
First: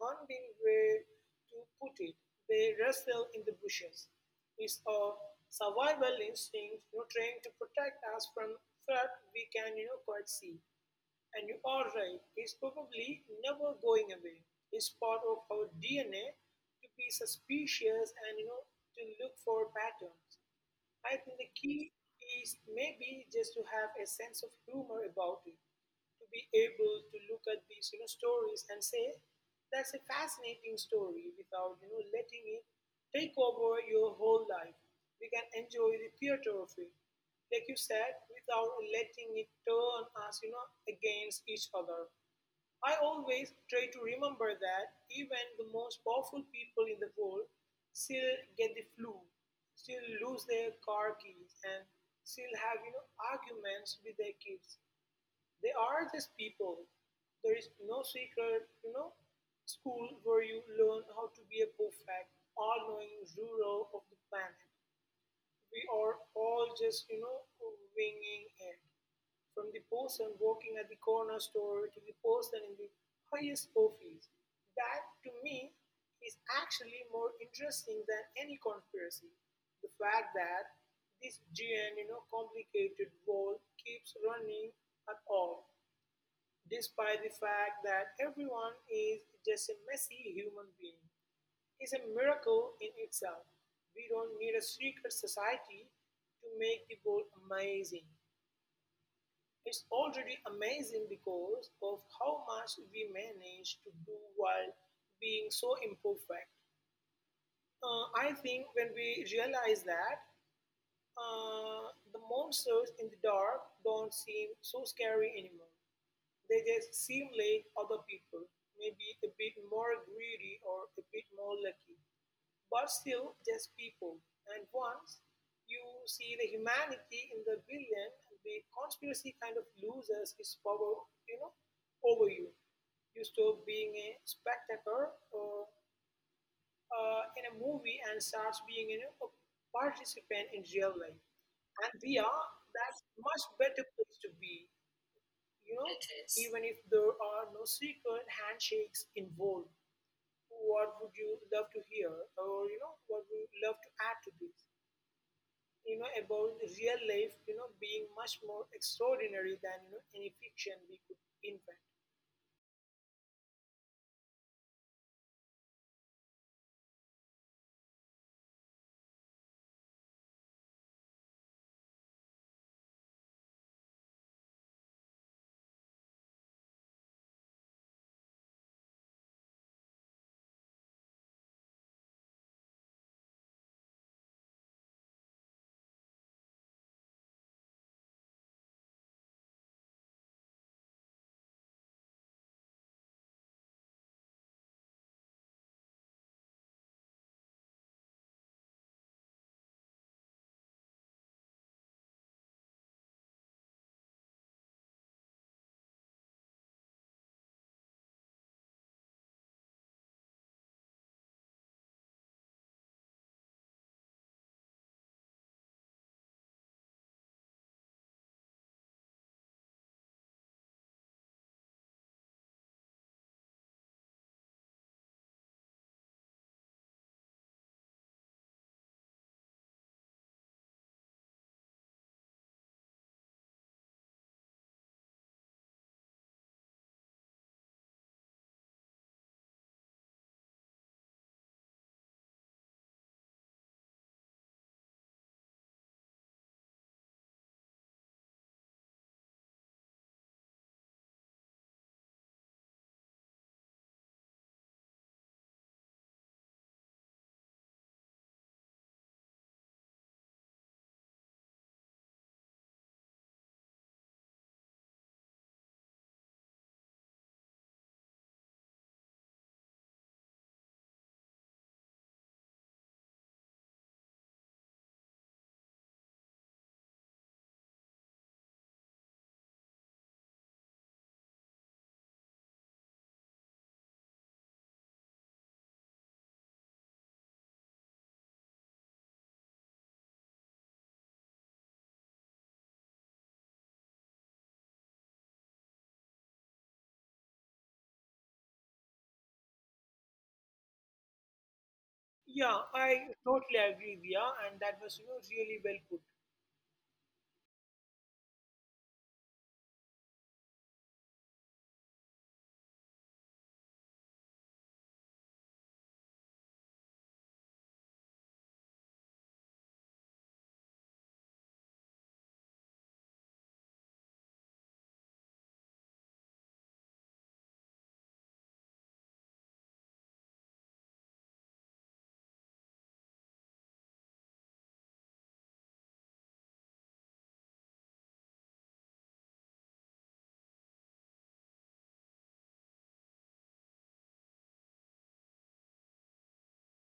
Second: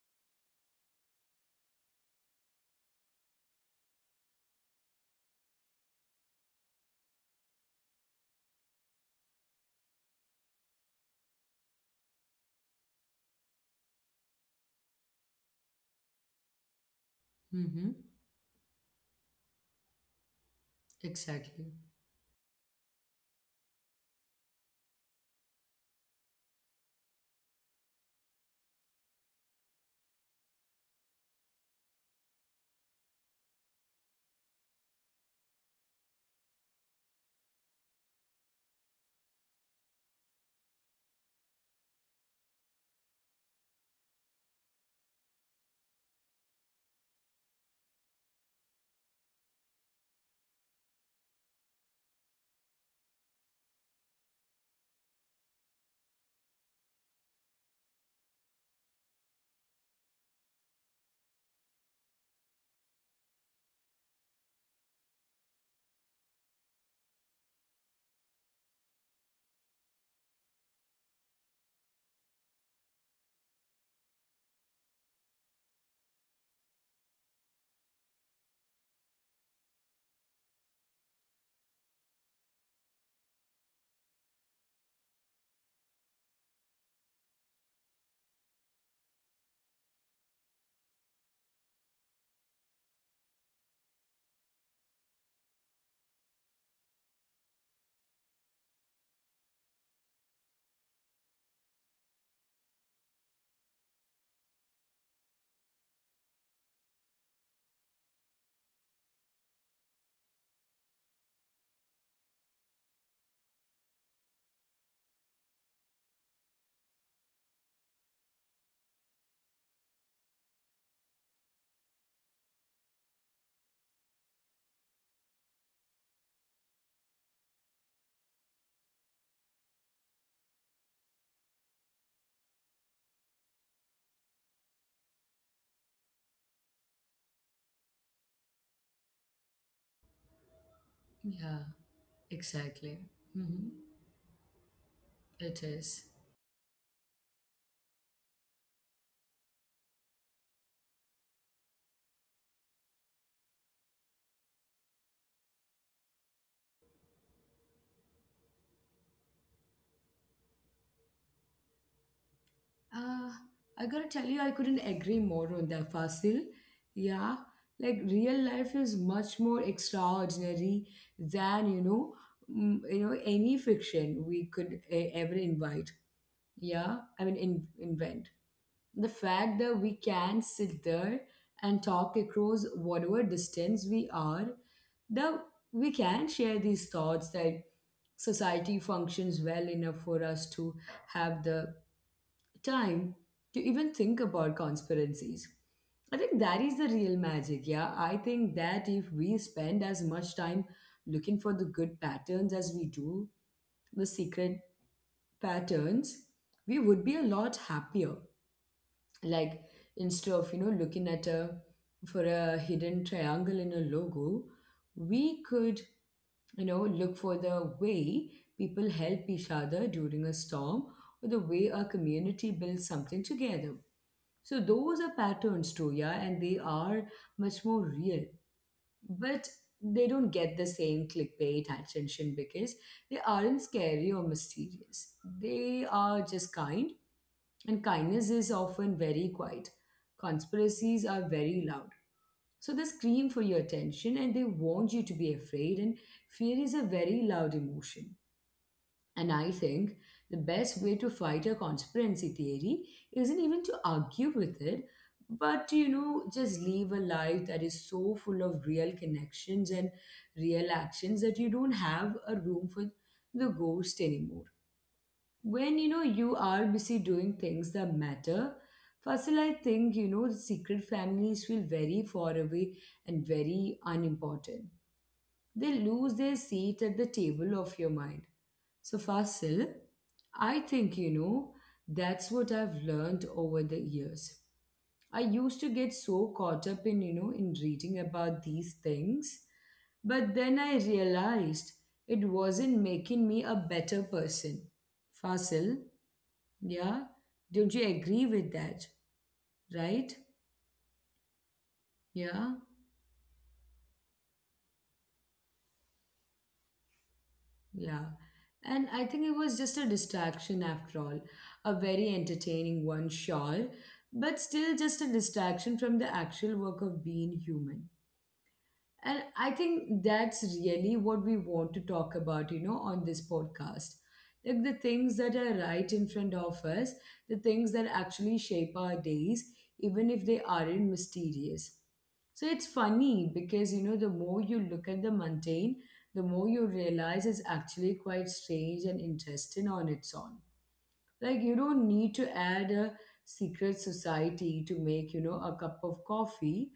Speaker 2: haunting way to put it. They wrestle in the bushes. It's a survival instinct, you know, trying to protect us from threat we can, you know, quite see. And you are right, it's probably never going away. It's part of our DNA to be
Speaker 1: Mm-hmm.
Speaker 2: suspicious and you know to look for patterns. I think the
Speaker 1: Exactly.
Speaker 2: key is maybe just to have a sense of humor about it, to be able to look at these you know stories and say that's a fascinating story without you know letting it take over your whole life. We can enjoy the theater of it, like you said, without letting it turn us you know against each other. I always try to remember that even the most powerful people in the world still get the flu, still lose their car keys, and still have you know arguments with their kids. They are just people. There is no secret, you know, school where you learn how to be a perfect, all-knowing ruler of the planet. We are all just, you know, winging it. From the person working at the corner store to the person in the highest office, that to me is actually more interesting than any conspiracy. The fact that this giant, you know, complicated world keeps running at all, despite the fact that everyone is just a messy human being is a miracle in itself. We don't need a secret society to make the goal amazing. It's already amazing because of how much we manage to do while being so imperfect. I think when we realize that, the monsters in the dark don't seem so scary anymore. They just seem like other people, maybe a bit more greedy or a bit more lucky. But still, just people, and once you see the humanity in the villain, the conspiracy kind of loses its power, you know, over you. You stop being a spectator or, in a movie and starts being you know, a participant in real life.
Speaker 1: Yeah,
Speaker 2: And we are That's
Speaker 1: exactly.
Speaker 2: much
Speaker 1: Mm-hmm.
Speaker 2: better place to be,
Speaker 1: It
Speaker 2: you know. It
Speaker 1: is.
Speaker 2: is. Even if there are no secret handshakes involved, what would you love to hear or you know what would you love to add to this, you know, about real life you know being much more extraordinary than you know any fiction we could invent?
Speaker 1: Uh, I gotta tell you, I couldn't agree more on that, Fasil. Yeah. Like real life is much more extraordinary than, any fiction we could ever invite. Yeah. I mean, in, invent. The fact that we can sit there and talk across whatever distance we are, that we can share these thoughts, that society functions well enough for us to have the time to even think about conspiracies. I think that is the real magic, yeah. I think that if we spend as much time looking for the good patterns as we do, the secret patterns, we would be a lot happier. Like instead of looking at a for a hidden triangle in a logo, we could, look for the way people help each other during a storm, or the way a community builds something together. So those are patterns too, yeah, and they are much more real. But they don't get the same clickbait attention because they aren't scary or mysterious. They are just kind, and kindness is often very quiet. Conspiracies are very loud. So they scream for your attention and they want you to be afraid, and fear is a very loud emotion. And I think the best way to fight a conspiracy theory isn't even to argue with it, but to, just live a life that is so full of real connections and real actions that you don't have a room for the ghost anymore. When you are busy doing things that matter, firstly I think, the secret families feel very far away and very unimportant. They lose their seat at the table of your mind. So, Fasil, I think, that's what I've learned over the years. I used to get so caught up in reading about these things, but then I realized it wasn't making me a better person. Fasil, yeah, don't you agree with that? Right?
Speaker 2: Yeah, I
Speaker 1: Yeah,
Speaker 2: totally agree, Dia, and that was you know really well put.
Speaker 1: yeah. And I think it was just a distraction after all, a very entertaining one, sure, but still just a distraction from the actual work of being human. And I think that's really what we want to talk about, you know, on this podcast. Like the things that are right in front of us, the things that actually shape our days, even if they aren't mysterious. So it's funny because, you know, the more you look at the mundane, the more you realize it's actually quite strange and interesting on its own. Like you don't need to add a secret society to make, a cup of coffee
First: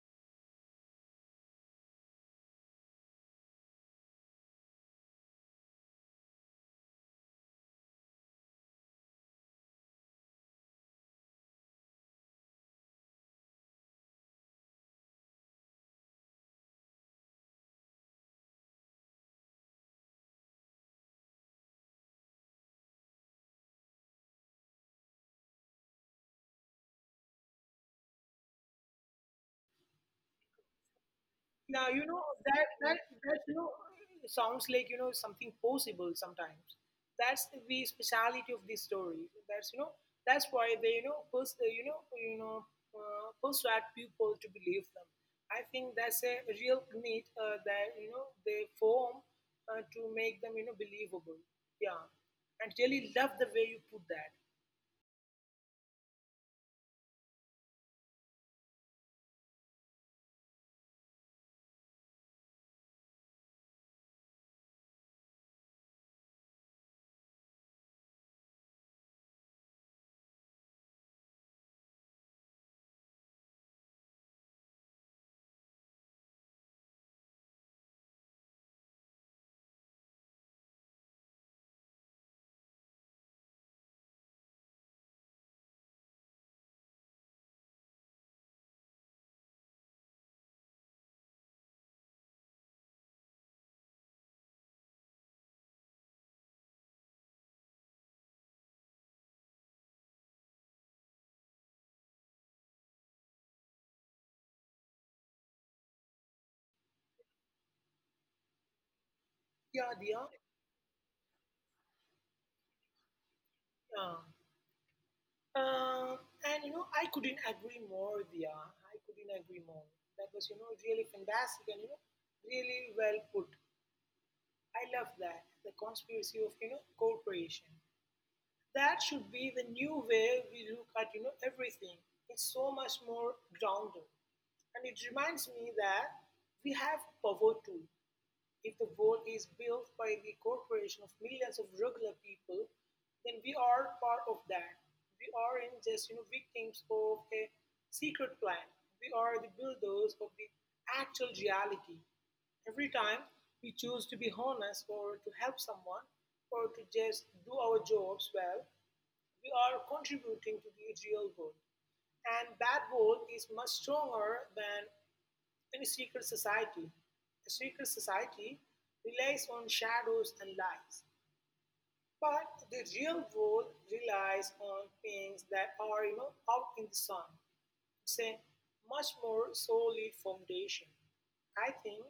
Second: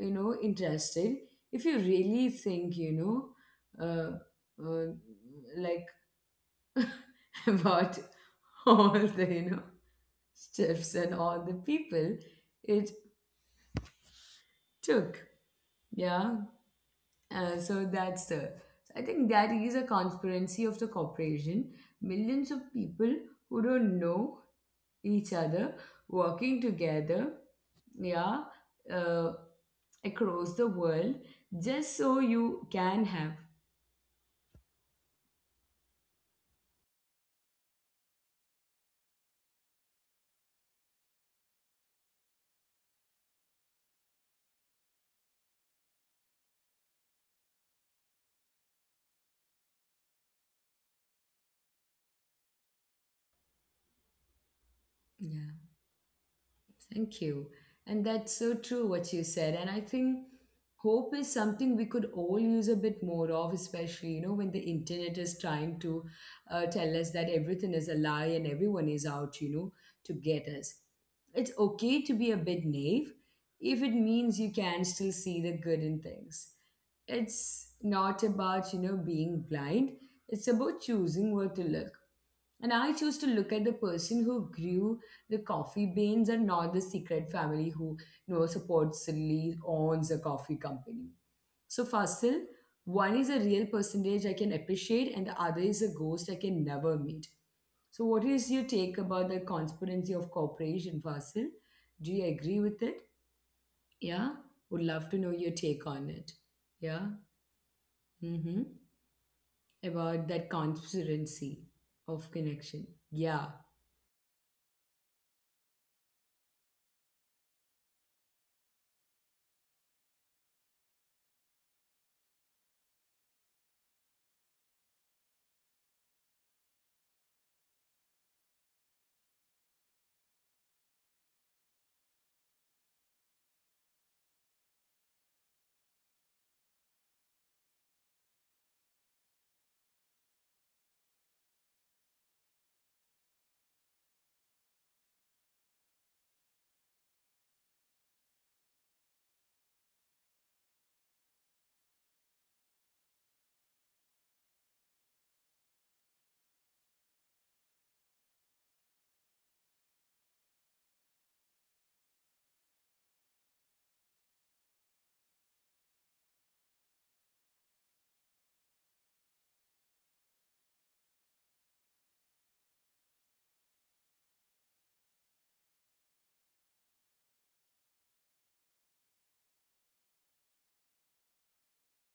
Speaker 1: interested. If you really think uh, like about all the steps and all the people it took, yeah. uh, so that's the that is a conspiracy of the corporation, millions of people who don't know each other working together, yeah, uh, across the world
Speaker 2: Now
Speaker 1: just
Speaker 2: you
Speaker 1: so
Speaker 2: know that
Speaker 1: you
Speaker 2: that
Speaker 1: can have
Speaker 2: that you know sounds like you know something possible sometimes. That's the speciality of this story. That's you know that's why they you know persuade people to believe them. I think that's a real need that they form to make them believable. Yeah, and really love the way you put that.
Speaker 1: yeah. Thank you. And that's so true what you said. And I think hope is something we could all use a bit more of, especially, you know, when the internet is trying to tell us that everything is a lie and everyone is out, to get us. It's okay to be a bit naive if it means you can still see the good in things. It's not about, being blind. It's about choosing where to look. And I choose to look at the person who grew the coffee beans and not the secret family who, supposedly owns a coffee company. So, Fasil, one is a real percentage I can appreciate, and the other is a ghost I can never meet. So, what is your take about the conspiracy of corporation, Fasil? Do you agree with it? Yeah, would love to know your take on it. Yeah, mm-hmm.
Speaker 2: Yeah,
Speaker 1: About
Speaker 2: yeah,
Speaker 1: that conspiracy of connection. Yeah.
Speaker 2: yeah. Um, and I couldn't agree more, Dia. I couldn't agree more. That was really fantastic and really well put. I love that. The conspiracy of cooperation. That should be the new way we look at everything. It's so much more grounded. And it reminds me that we have power too. If the world is built by the cooperation of millions of regular people, then we are part of that. We aren't just victims of a secret plan. We are the builders of the actual reality. Every time we choose to be honest or to help someone or to just do our jobs well, we are contributing to the real world. And that world is much stronger than in a secret society. A secret society relies on shadows and lies, but the real world relies on things that are out in the sun. It's a much more solid foundation. I think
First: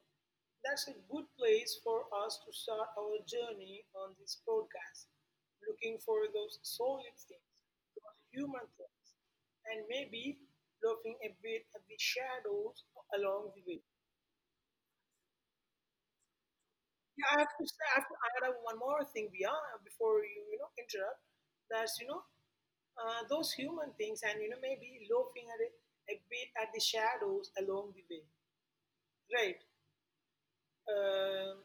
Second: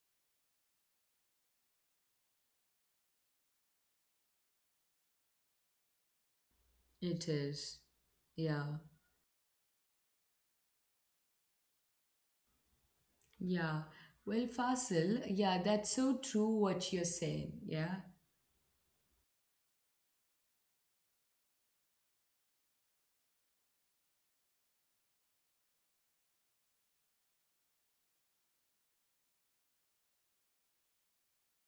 Speaker 2: that's a good place for us to start our journey on this podcast, looking for those solid
Speaker 1: It
Speaker 2: things,
Speaker 1: is.
Speaker 2: those human
Speaker 1: Yeah.
Speaker 2: things, and maybe looking a bit at the shadows along the way.
Speaker 1: Yeah. Well, Fasil, yeah, that's so true what you're
Speaker 2: Yeah, I have
Speaker 1: saying.
Speaker 2: to say, I
Speaker 1: Yeah.
Speaker 2: have to add up one more thing, Via, before you interrupt. That's those human things and maybe looking at it a bit at the shadows along the way, right? Um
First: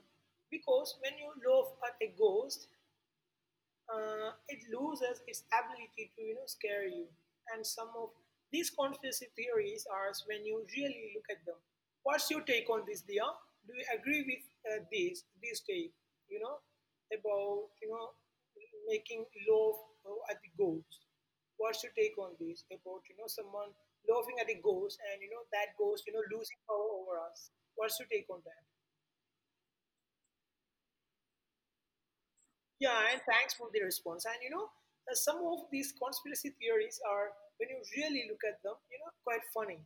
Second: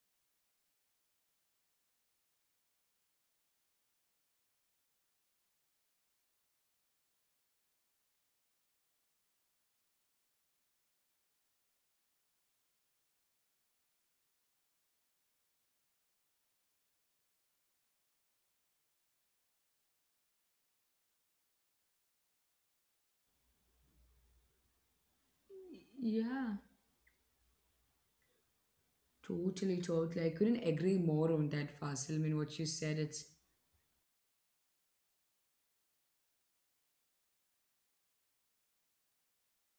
Speaker 2: because when you loaf at a ghost, it loses its ability to scare you. And some of these conspiracy theories are when you really look at them. What's your take on this, Dia? Do you agree with this take? You know about making love at the ghost. What's your take on this about someone laughing at a ghost and that ghost losing
Speaker 1: Yeah.
Speaker 2: power over us? What's your take on that?
Speaker 1: Totally, totally. I couldn't agree more on that, Fasil. I mean, what you
Speaker 2: Yeah,
Speaker 1: said,
Speaker 2: and
Speaker 1: it's
Speaker 2: thanks for the response. And some of these conspiracy theories are, when you really look at them, quite funny.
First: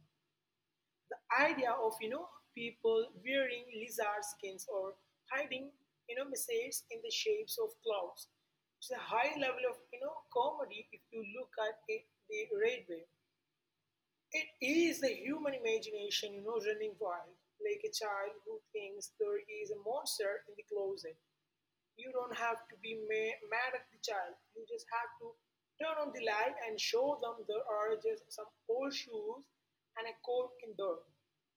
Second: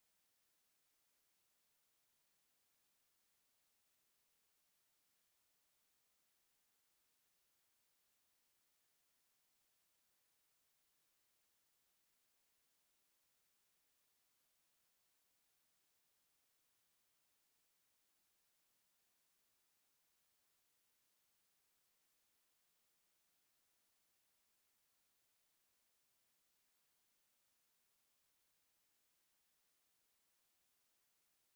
Speaker 2: The idea of people wearing lizard skins or hiding messages in the shapes of clouds. It's a high level of comedy if you look at it the right way. It is the human imagination running wild, like a child who thinks there is a monster in the closet. You don't have to be mad at the child. You just have to turn on the light and show them there are just some old shoes and a coat in there.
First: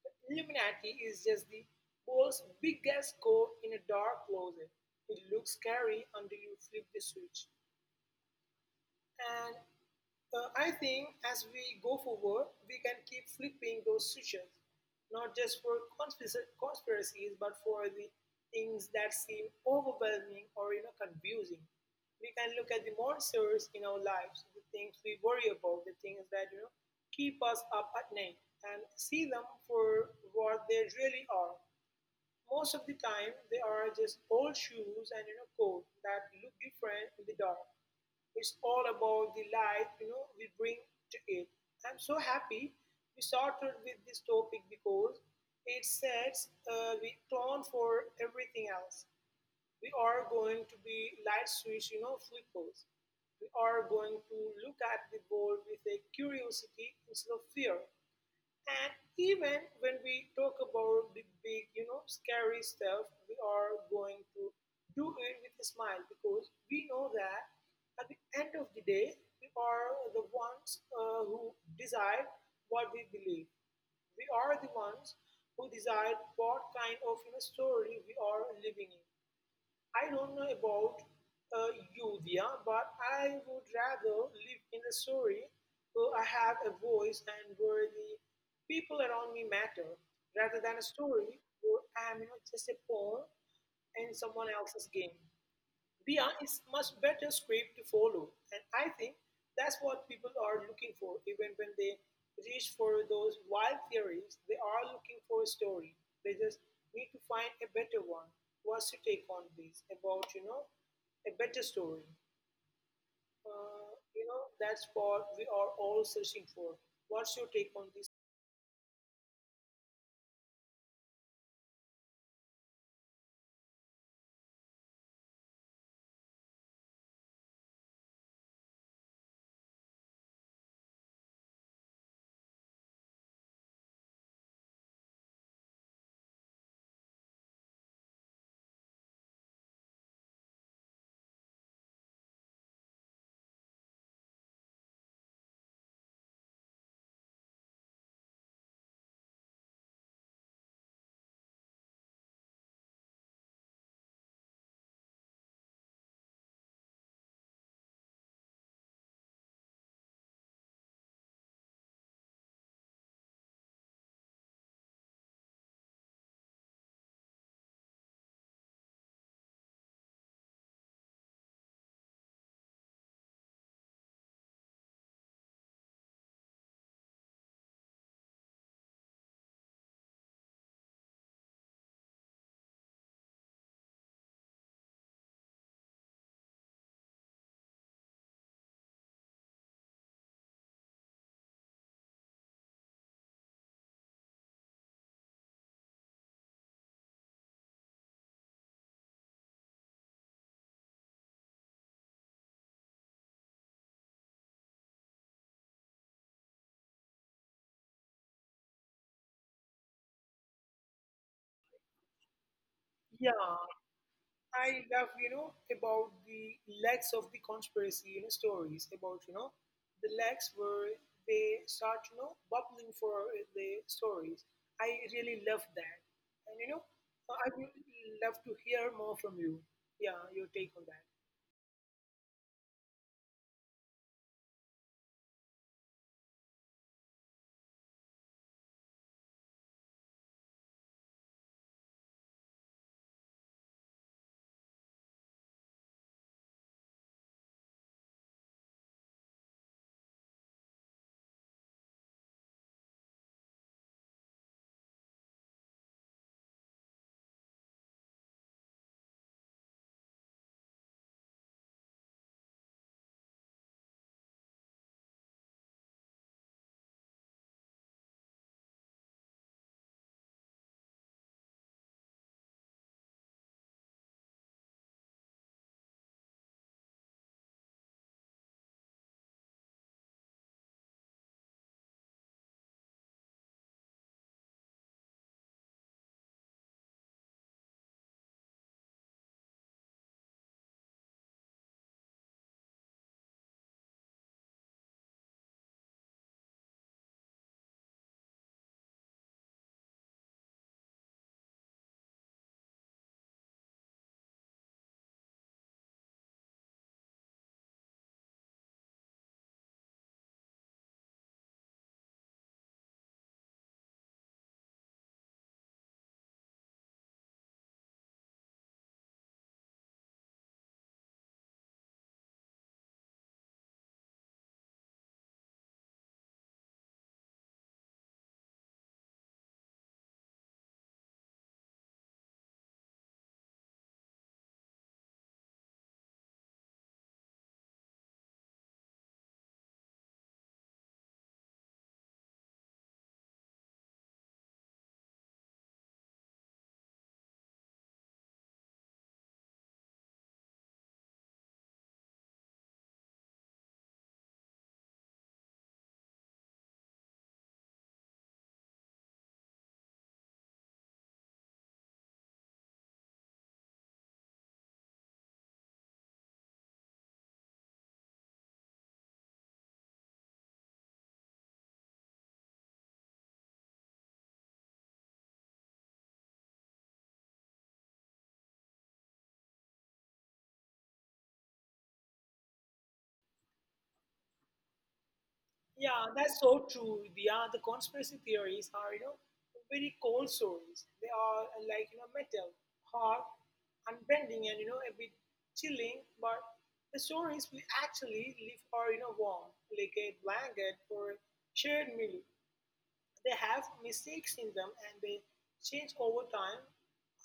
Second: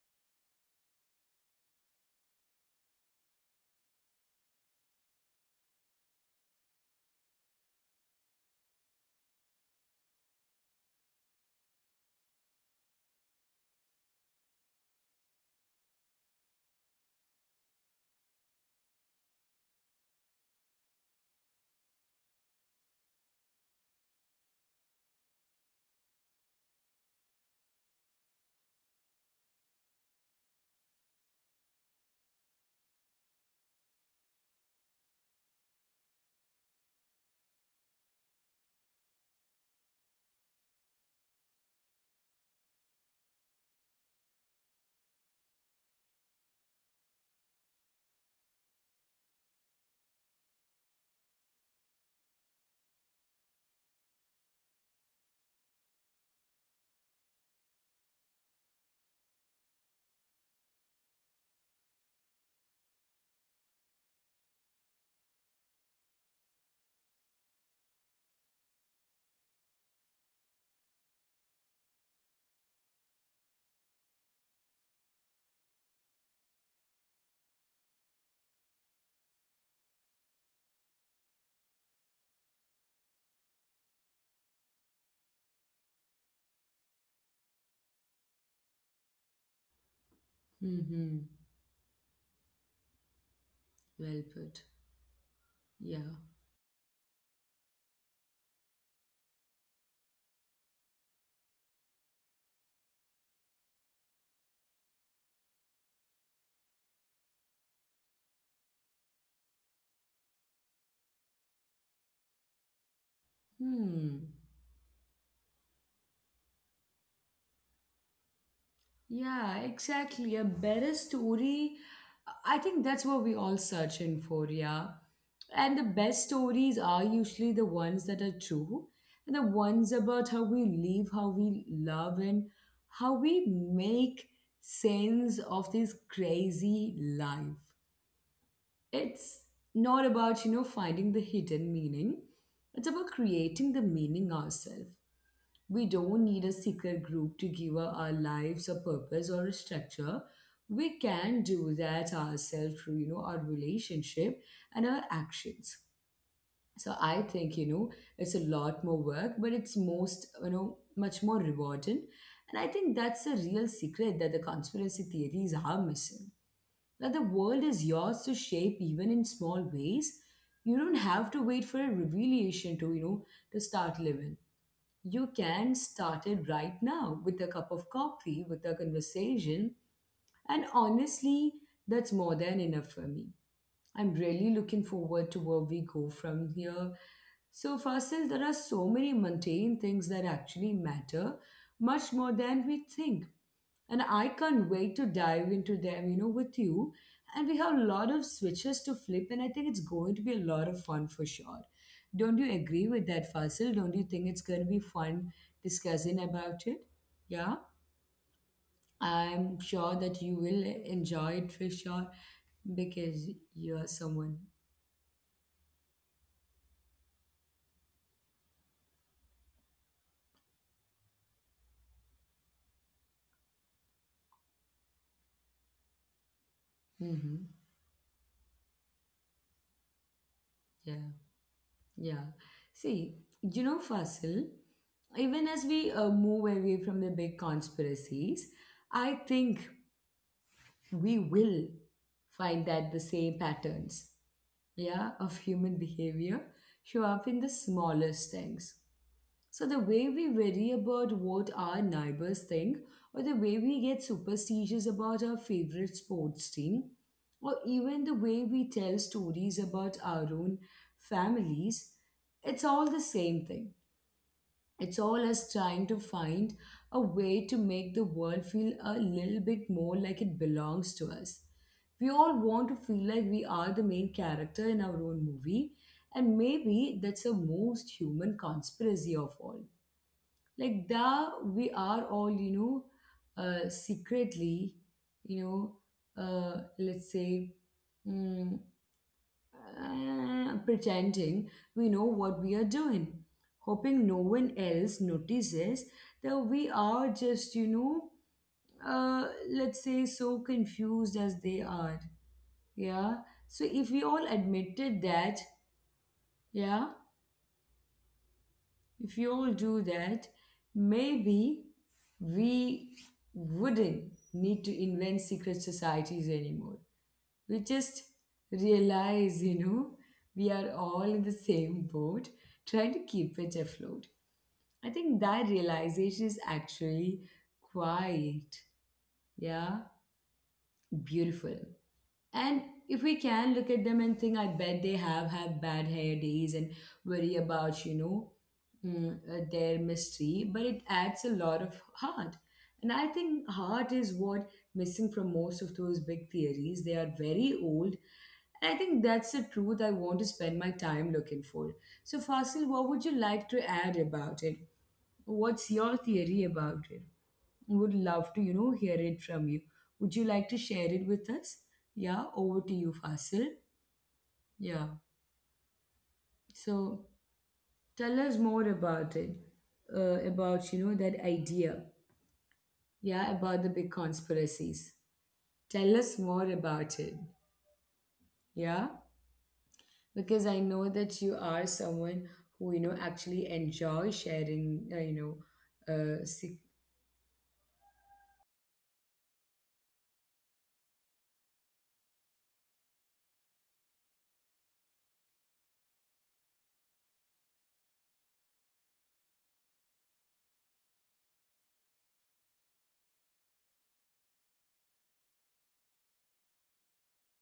Speaker 2: The Illuminati is just the world's biggest coat in a dark closet. It looks scary until you flip the switch. And I think as we go forward, we can keep flipping those switches, not just for conspiracies, but for the things that seem overwhelming or confusing. We can look at the monsters in our lives, the things we worry about, the things that keep us up at night, and see them for what they really are. Most of the time they are just old shoes and coat that look different in the dark. It's all about the light we bring to it. I'm so happy we started with this topic because it sets the tone for everything else. We are going to be light switch flippers. We are going to look at the world with a curiosity instead of fear. And even when we talk about the big scary stuff, we are going to do it with a smile because we know that at the end of the day, we are the ones who decide what we believe. We are the ones who decide what kind of story we are living in. I don't know about you, Diya, but I would rather live in a story where I have a voice and where the people around me matter, rather than a
Speaker 1: mm-hmm.
Speaker 2: story where I'm just a pawn in
Speaker 1: Well
Speaker 2: someone
Speaker 1: put.
Speaker 2: else's game.
Speaker 1: Yeah.
Speaker 2: PR is much better script to follow, and I think that's what people are looking for. Even when they reach for those wild theories, they are looking for a story. They just need to find a better one. What's your take on this? About a better story. Uh,
Speaker 1: Hmm.
Speaker 2: that's what we are all searching for. What's your take on this?
Speaker 1: Yeah, exactly. A better story. I think that's what we all search in for, yeah. And the best stories are usually the ones that are true and the ones about how we live, how we love, and how we make sense of this crazy life. It's not about, you know, finding the hidden meaning, it's about creating the meaning ourselves. We don't need a secret group to give our lives a purpose or a structure. We can do that ourselves through our relationship and our actions. So I think it's a lot more work, but it's most, much more rewarding. And I think that's the real secret that the conspiracy theories are missing. That the world is yours to shape even in small ways. You don't have to wait for a revelation to, you know, to start living. You can start it right now with a cup of coffee, with a conversation. And honestly, that's more than enough for me. I'm really looking forward to where we go from here. So, Fasil, there are so many mundane things that actually matter, much more than we think. And I can't wait to dive into them, you know, with you. And we have a lot of switches to flip, and I think it's going to be a lot of fun for sure. Don't you agree with that, Fasil? Don't you think it's going to be fun discussing about it? Yeah, I'm sure that you will enjoy it for sure because
Speaker 2: Yeah,
Speaker 1: you are someone.
Speaker 2: I love about the legs of the conspiracy stories about the legs where they start bubbling for the stories. I really love that. And
Speaker 1: hmm
Speaker 2: I would love to hear more from you. Yeah, your take on that.
Speaker 1: Yeah, yeah. See, you know, Fasil, even as we move away from the big conspiracies, I think we will find that the same patterns, yeah, of human behavior show up in the smallest things. So the way we worry about what our neighbors think, or the way we get superstitious about our favorite sports team, or even the way we tell stories about our own families, it's all the same thing. It's all us trying to find a way to make the world feel a little bit more like it belongs to us. We all want to feel like we are the main character in our own movie, and maybe that's the most human conspiracy of all. Like that, we are all, you know, secretly, you know, let's say, mm, pretending we know what we are doing, hoping no one else notices that we are just, you know, let's say so confused as they are. Yeah. So if we all admitted that, yeah, if we all do that, maybe we wouldn't need to invent secret societies anymore. We just realize, you know, we are all in the same boat trying to keep it afloat. I think that realization is actually quite, yeah, beautiful. And if we can look at them and think, I bet they have had bad hair days and worry about, you know, their mystery, but it adds a lot of heart. And I think heart is what missing from most of those big theories. They are very old and I think that's the truth I want to spend my time looking for. So, Fasil, what would you like to add about it? What's your theory about it? Would love to, you know, hear it from you. Would you like to share it with us? Yeah, over to you, Fasil. Yeah. So, tell us more about it. About, you know, that idea. Yeah, about the big conspiracies. Tell us more about it. Yeah. Because I know that you are someone who, you know, actually enjoy sharing. You know,
Speaker 2: Yeah, that's
Speaker 1: sec-
Speaker 2: so true. Yeah, the conspiracy theories are very cold stories. They are like metal, hard, unbending, and a bit chilling. But the stories we actually live are warm, like a blanket or a shared meal. They have mistakes in them and they change over time.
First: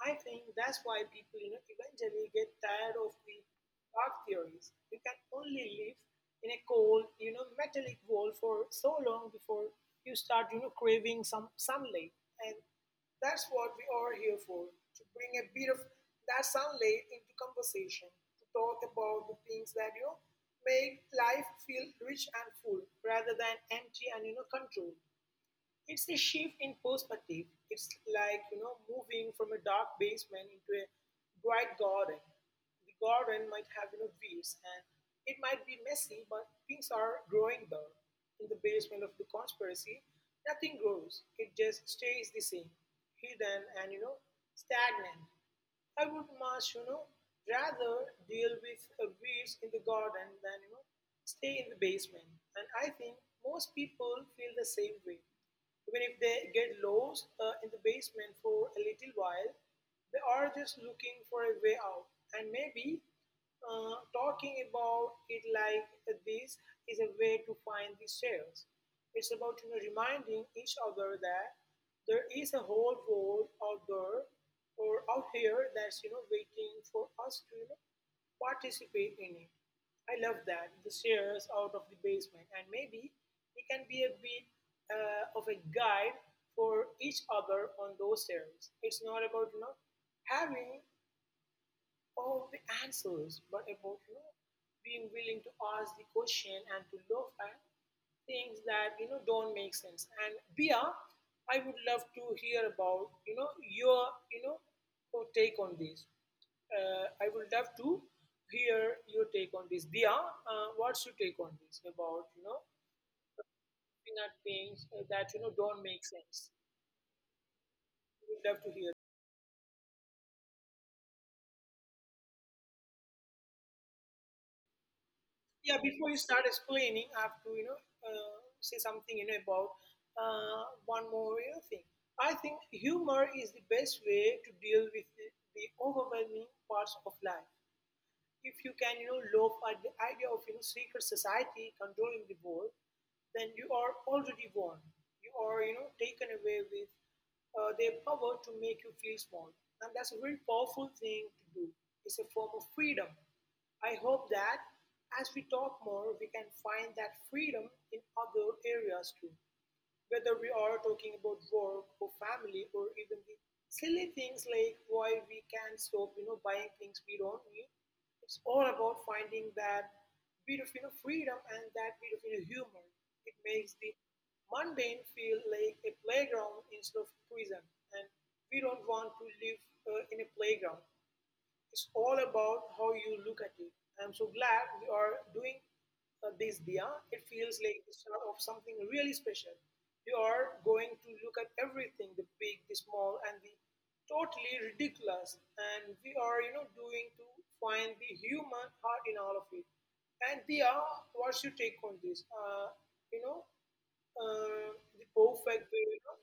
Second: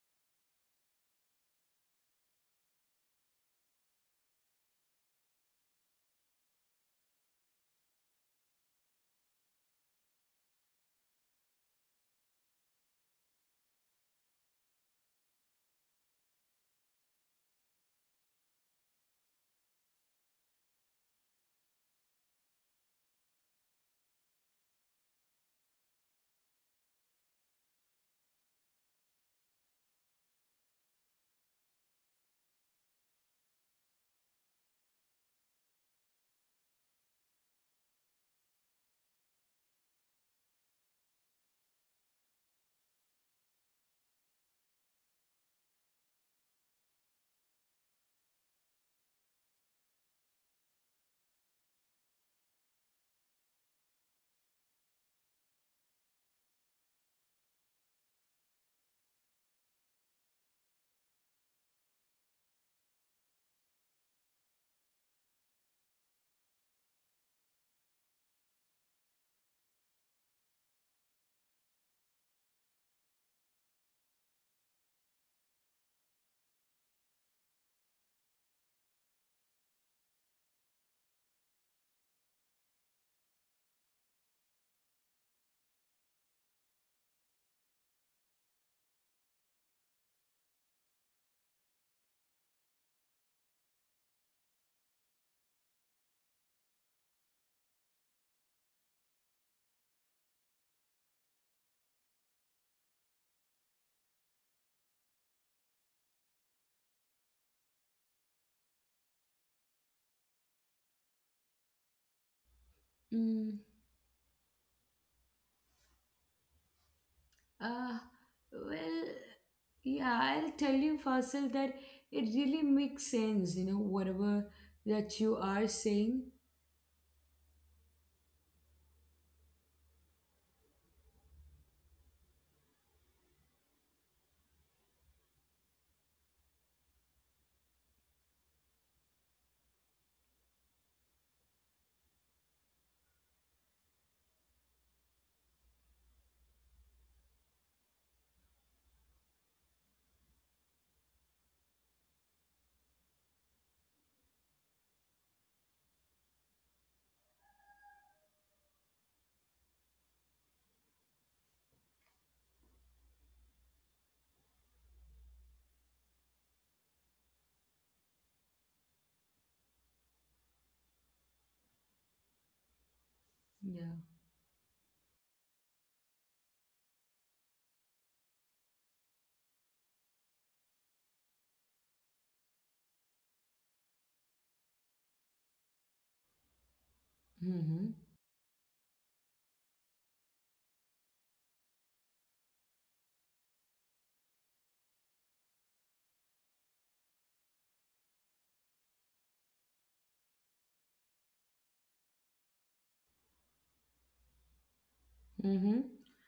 Speaker 2: I think that's why people eventually get tired of the dark theories. You can only live in a cold metallic world for so long before you start craving some sunlight. And that's what we are here for, to bring a bit of that sunlight into conversation, to talk about the things that make life feel rich and full rather than empty and controlled. It's a shift in perspective. It's like moving from a dark basement into a bright garden. The garden might have weeds and it might be messy, but things are growing there. In the basement of the conspiracy, nothing grows. It just stays the same, hidden and stagnant. I would much rather deal with weeds in the garden than stay in the basement. And I think most people feel the same way. Even if they get lost in the basement for a little while, they are just looking for a way out. And maybe talking about it like this is a way to find these sales. It's about reminding each other that there is a whole world out there or out here that's waiting for us to participate in it. I love that the stairs out of the basement, and maybe we can be a bit of a guide for each other on those stairs. It's not about having all the answers, but about being willing to ask the question and to look at things that don't make sense. And Bia, I would love to hear about your you know your take on this. I would love to hear your take on this. Bia, what's your take on this about
Speaker 1: mm,
Speaker 2: looking at things that don't make sense?
Speaker 1: uh,
Speaker 2: Would love to hear.
Speaker 1: well, yeah, I'll tell you, Fasil, that it really makes sense. You know, whatever that you are
Speaker 2: Yeah, before you
Speaker 1: saying.
Speaker 2: start explaining I have to say something about one more thing. I think humor is the best way to deal with the overwhelming parts of life. If you can loaf at the idea of secret society controlling the world, then you are already won. You are taken away with their power to make you feel small, and that's a very powerful thing to do. It's a form of freedom. I hope that as we talk more we can find that freedom in other areas too, whether we are talking about work or family or even the silly things like why we can't stop buying things we don't need. It's all about finding that bit of freedom and that bit of humor. It makes
Speaker 1: Yeah.
Speaker 2: the mundane feel like a playground instead of prison. And we don't want to live in a playground. It's all about how you look at it. I'm so glad we are doing this, Dia. It feels
Speaker 1: Mm-hmm.
Speaker 2: like the start of something really special. We are going to look at everything, the big, the small, and the totally ridiculous. And we are doing to find the human heart in all of it. And Dia, what's your take on this? You know, uh, the perfect
Speaker 1: Mm-hmm.
Speaker 2: way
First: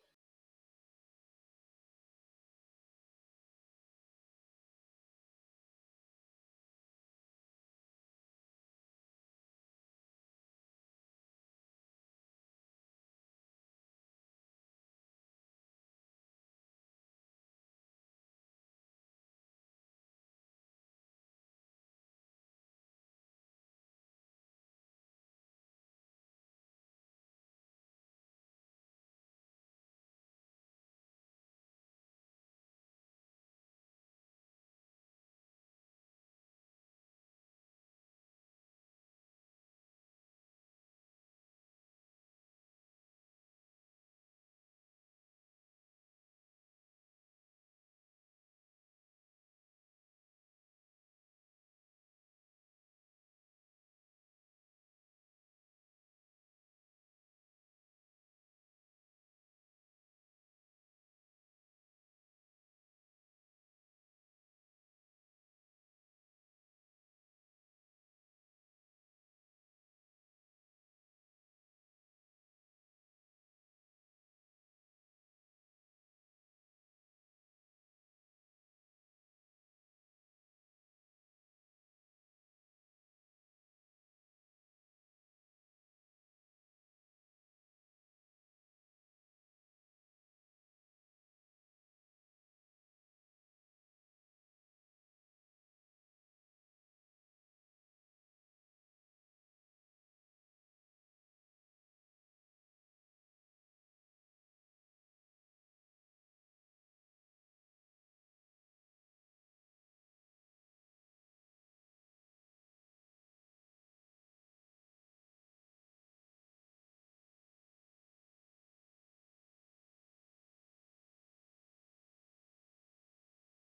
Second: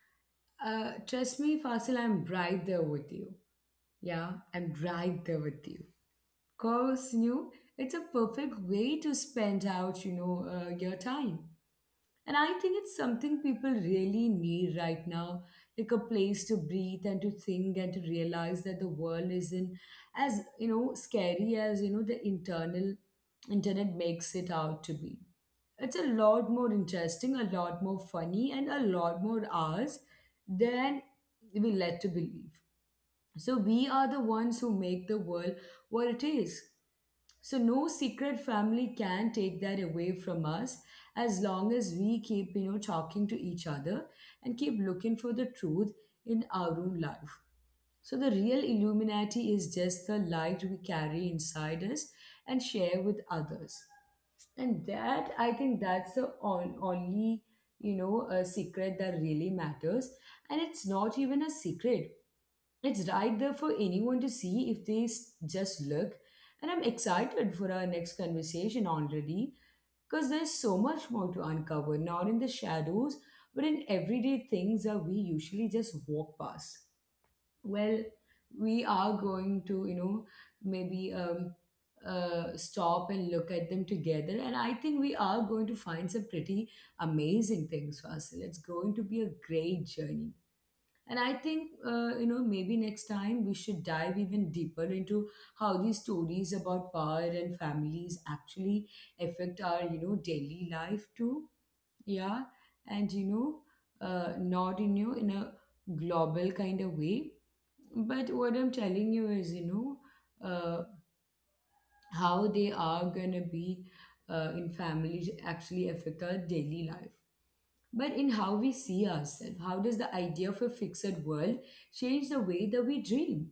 Speaker 1: Trust me, Fasil, I'm right there with you. Yeah, I'm right there with you. Cause you know, it's a perfect way to spend out. You know, your time. And I think it's something people really need right now, like a place to breathe and to think and to realize that the world isn't as, you know, scary as, you know, the internal internet makes it out to be. It's a lot more interesting, a lot more funny, and a lot more ours than we led to believe. So we are the ones who make the world what it is. So no secret family can take that away from us as long as we keep, you know, talking to each other and keep looking for the truth in our own life. So the real Illuminati is just the light we carry inside us and share with others. And that I think that's the only, you know, a secret that really matters, and it's not even a secret, it's right there for anyone to see if they just look. And I'm excited for our next conversation already because there's so much more to uncover, not in the shadows, but in everyday things that we usually just walk past. Well, we are going to, you know, maybe stop and look at them together. And I think we are going to find some pretty amazing things, Fasil. It's going to be a great journey. And I think, you know, maybe next time we should dive even deeper into how these stories about power and families actually affect our, you know, daily life too. Yeah. And, you know, not in, you know, in a global kind of way. But what I'm telling you is, you know, uh, how they are going to be in families actually affect our daily life, but in how we see ourselves. How does the idea of a fixed world change the way that we dream?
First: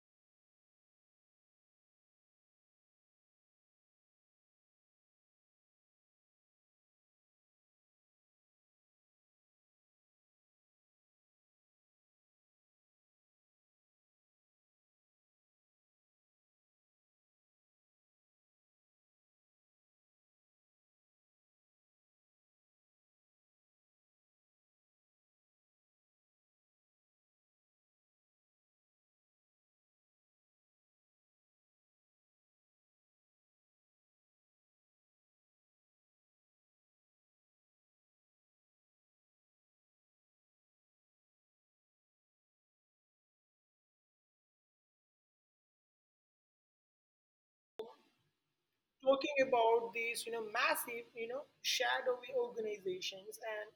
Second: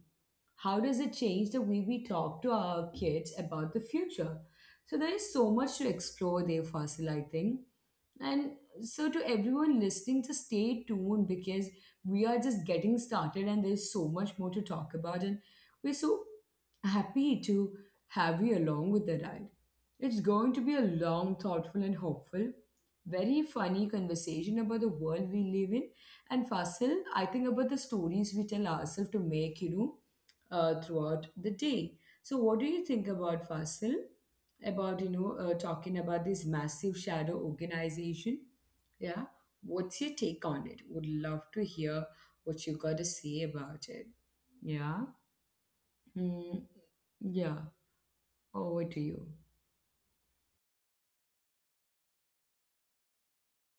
Speaker 1: How does it change the way we talk to our kids about the future? So there is so much to explore there, Fasil, I think. And so to everyone listening, just stay tuned because we are just getting started and there's so much more to talk about. And we're so happy to have you along with the ride. It's going to be a long, thoughtful, and hopeful, very funny conversation about the world we live in. And Fasil, I think about the stories we tell ourselves to make, you know, throughout the day. So, what do you think about Fasil? About, you know, talking about this massive shadow organization? Yeah, what's your take on it? Would love to hear what you got to say about it. Yeah, mm, yeah. Over to you.
Speaker 2: talking about these massive shadowy organizations, and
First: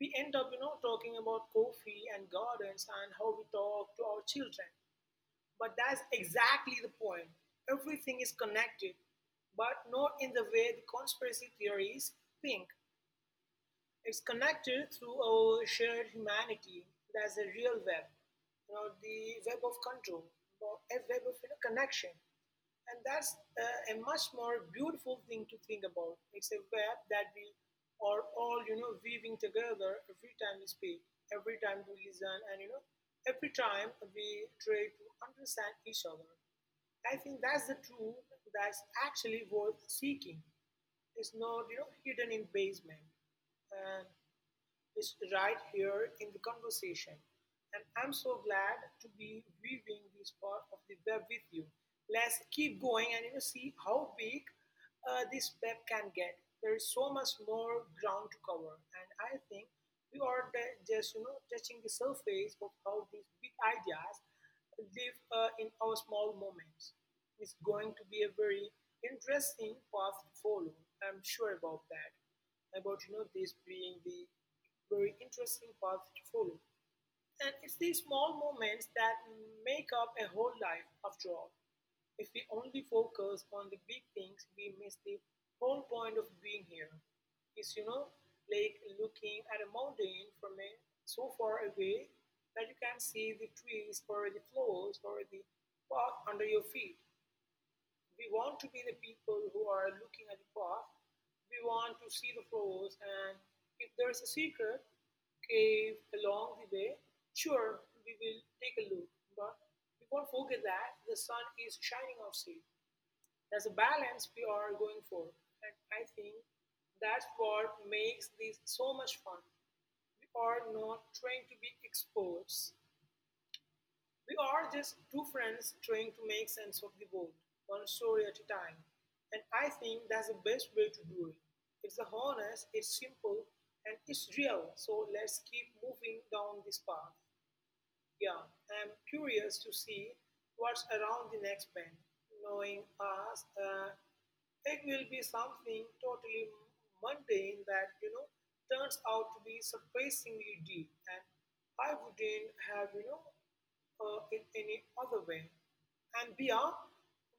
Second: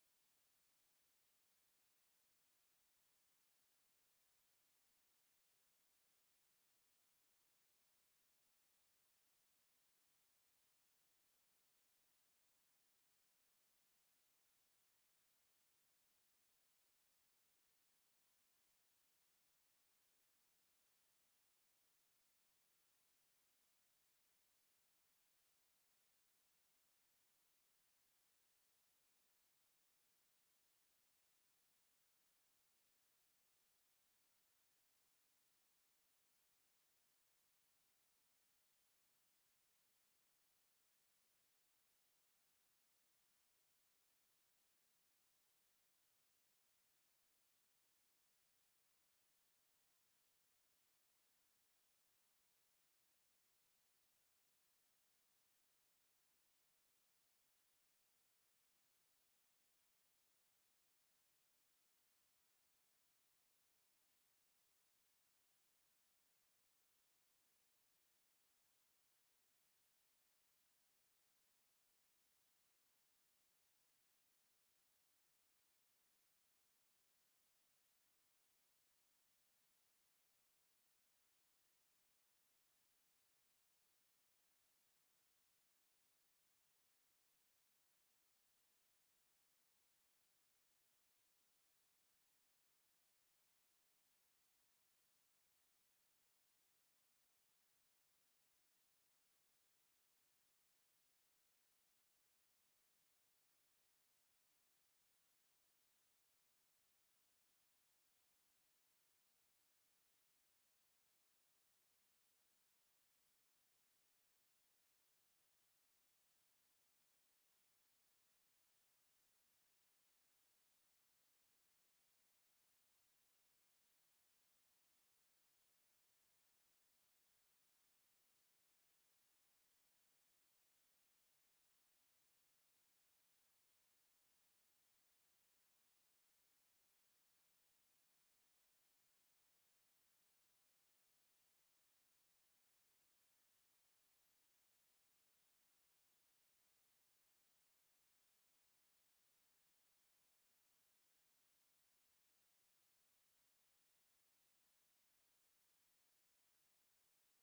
Speaker 2: we end up talking about coffee and gardens and how we talk to our children. But that's exactly the point. Everything is connected, but not in the way the conspiracy theories think. It's connected through our shared humanity. That's a real web the web of control, or a web of connection. And that's a much more beautiful thing to think about. It's a web that we are all weaving together every time we speak, every time we listen, and every time we try to understand each other. I think that's the truth that's actually worth seeking, is not hidden in basement, and is right here in the conversation, and I'm so glad to be weaving this part of the web with you. Let's keep going and see how big this web can get. There is so much more ground to cover, and I think we are just touching the surface of how these big ideas live in our small moments. It's going to be a very interesting path to follow. I'm sure about that. About this being the very interesting path to follow. And it's these small moments that make up a whole life, after all. If we only focus on the big things, we miss the whole point of being here. It's like looking at a mountain from a, so far away that you can see the trees or the flowers or the path under your feet. We want to be the people who are looking at the path. We want to see the flows, and if there is a secret cave along the way, sure, we will take a look. But we won't forget that the sun is shining outside. That's a balance we are going for. And I think that's what makes this so much fun. We are not trying to be experts. We are just two friends trying to make sense of the world, one story at a time. And I think that's the best way to do it. It's honest, it's simple, and it's real. So let's keep moving down this path. Yeah, I'm curious to see what's around the next bend. Knowing us, it will be something totally mundane that turns out to be surprisingly deep, and I wouldn't have it any other way. And Bia,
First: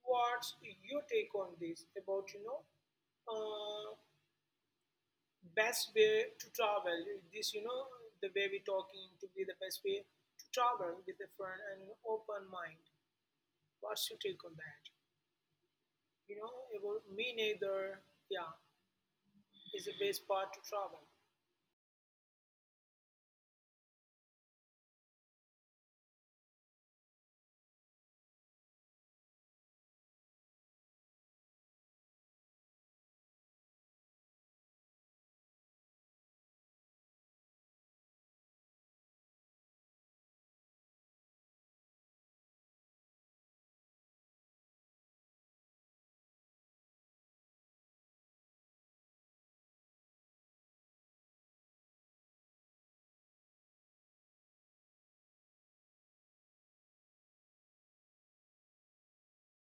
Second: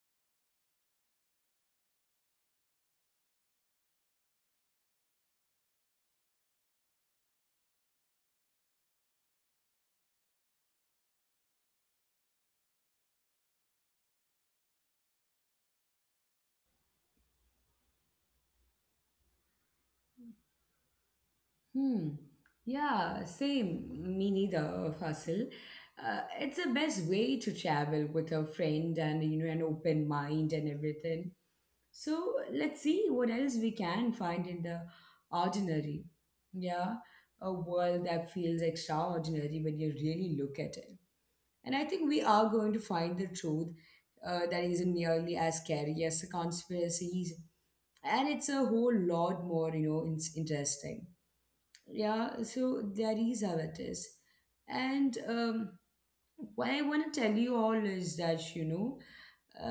Speaker 2: what's your take on this about uh, best way to travel this the way we talking to be the best way to travel with a friend and an open mind? What's your take on that about me neither? Yeah, is the best part to travel.
Speaker 1: Hmm. Yeah, same. Me neither, Fasil. It's the best way to travel with a friend and, you know, an open mind and everything. So let's see what else we can find in the ordinary. Yeah, a world that feels extraordinary when you really look at it. And I think we are going to find the truth that isn't nearly as scary as the conspiracies, and it's a whole lot more, you know, interesting. Yeah, so that is how it is. And what I want to tell you all is that, you know,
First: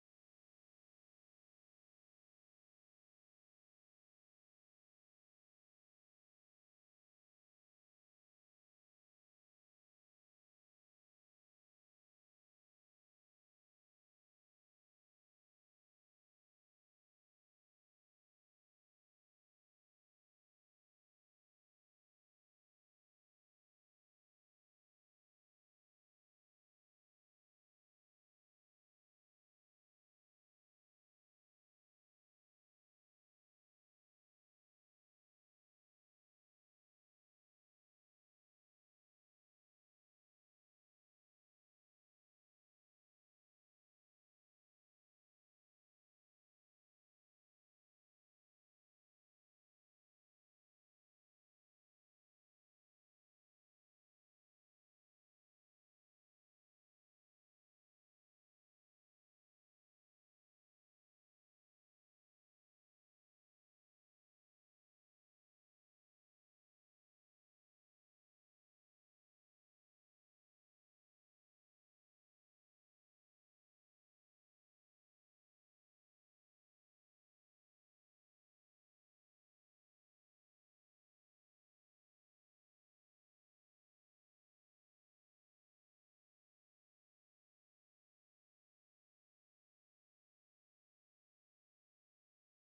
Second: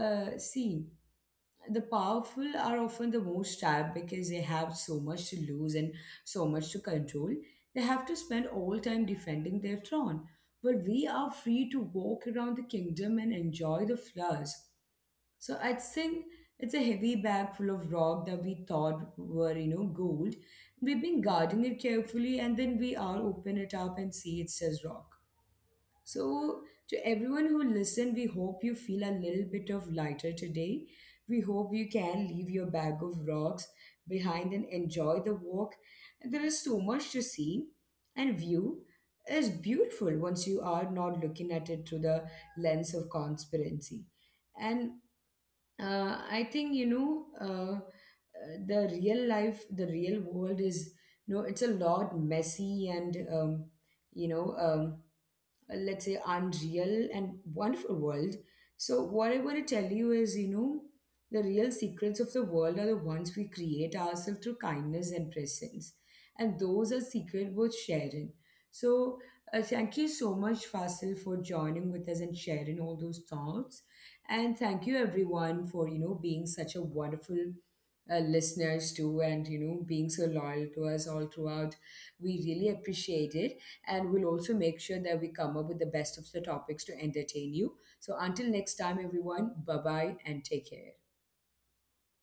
Speaker 1: see, the powerful are often the most trapped because they have so much to lose and so much to control. They have to spend all time defending their throne, but we are free to walk around the kingdom and enjoy the flowers. So I'd think it's a heavy bag full of rock that we thought were, you know, gold. We've been guarding it carefully and then we all open it up and see it says rock. So, to everyone who listened, we hope you feel a little bit of lighter today. We hope you can leave your bag of rocks behind and enjoy the walk. There is so much to see and view. It's beautiful once you are not looking at it through the lens of conspiracy. And I think, you know, the real life, the real world is, you know, it's a lot messy and you know, let's say unreal and wonderful world. So what I want to tell you is, you know, the real secrets of the world are the ones we create ourselves through kindness and presence, and those are secret worth sharing. So, thank you so much, Fasil, for joining with us and sharing all those thoughts, and thank you everyone for, you know, being such a wonderful listeners too, and, you know, being so loyal to us all throughout. We really appreciate it, and we'll also make sure that we come up with the best of the topics to entertain you. So until next time, everyone, bye bye and take care.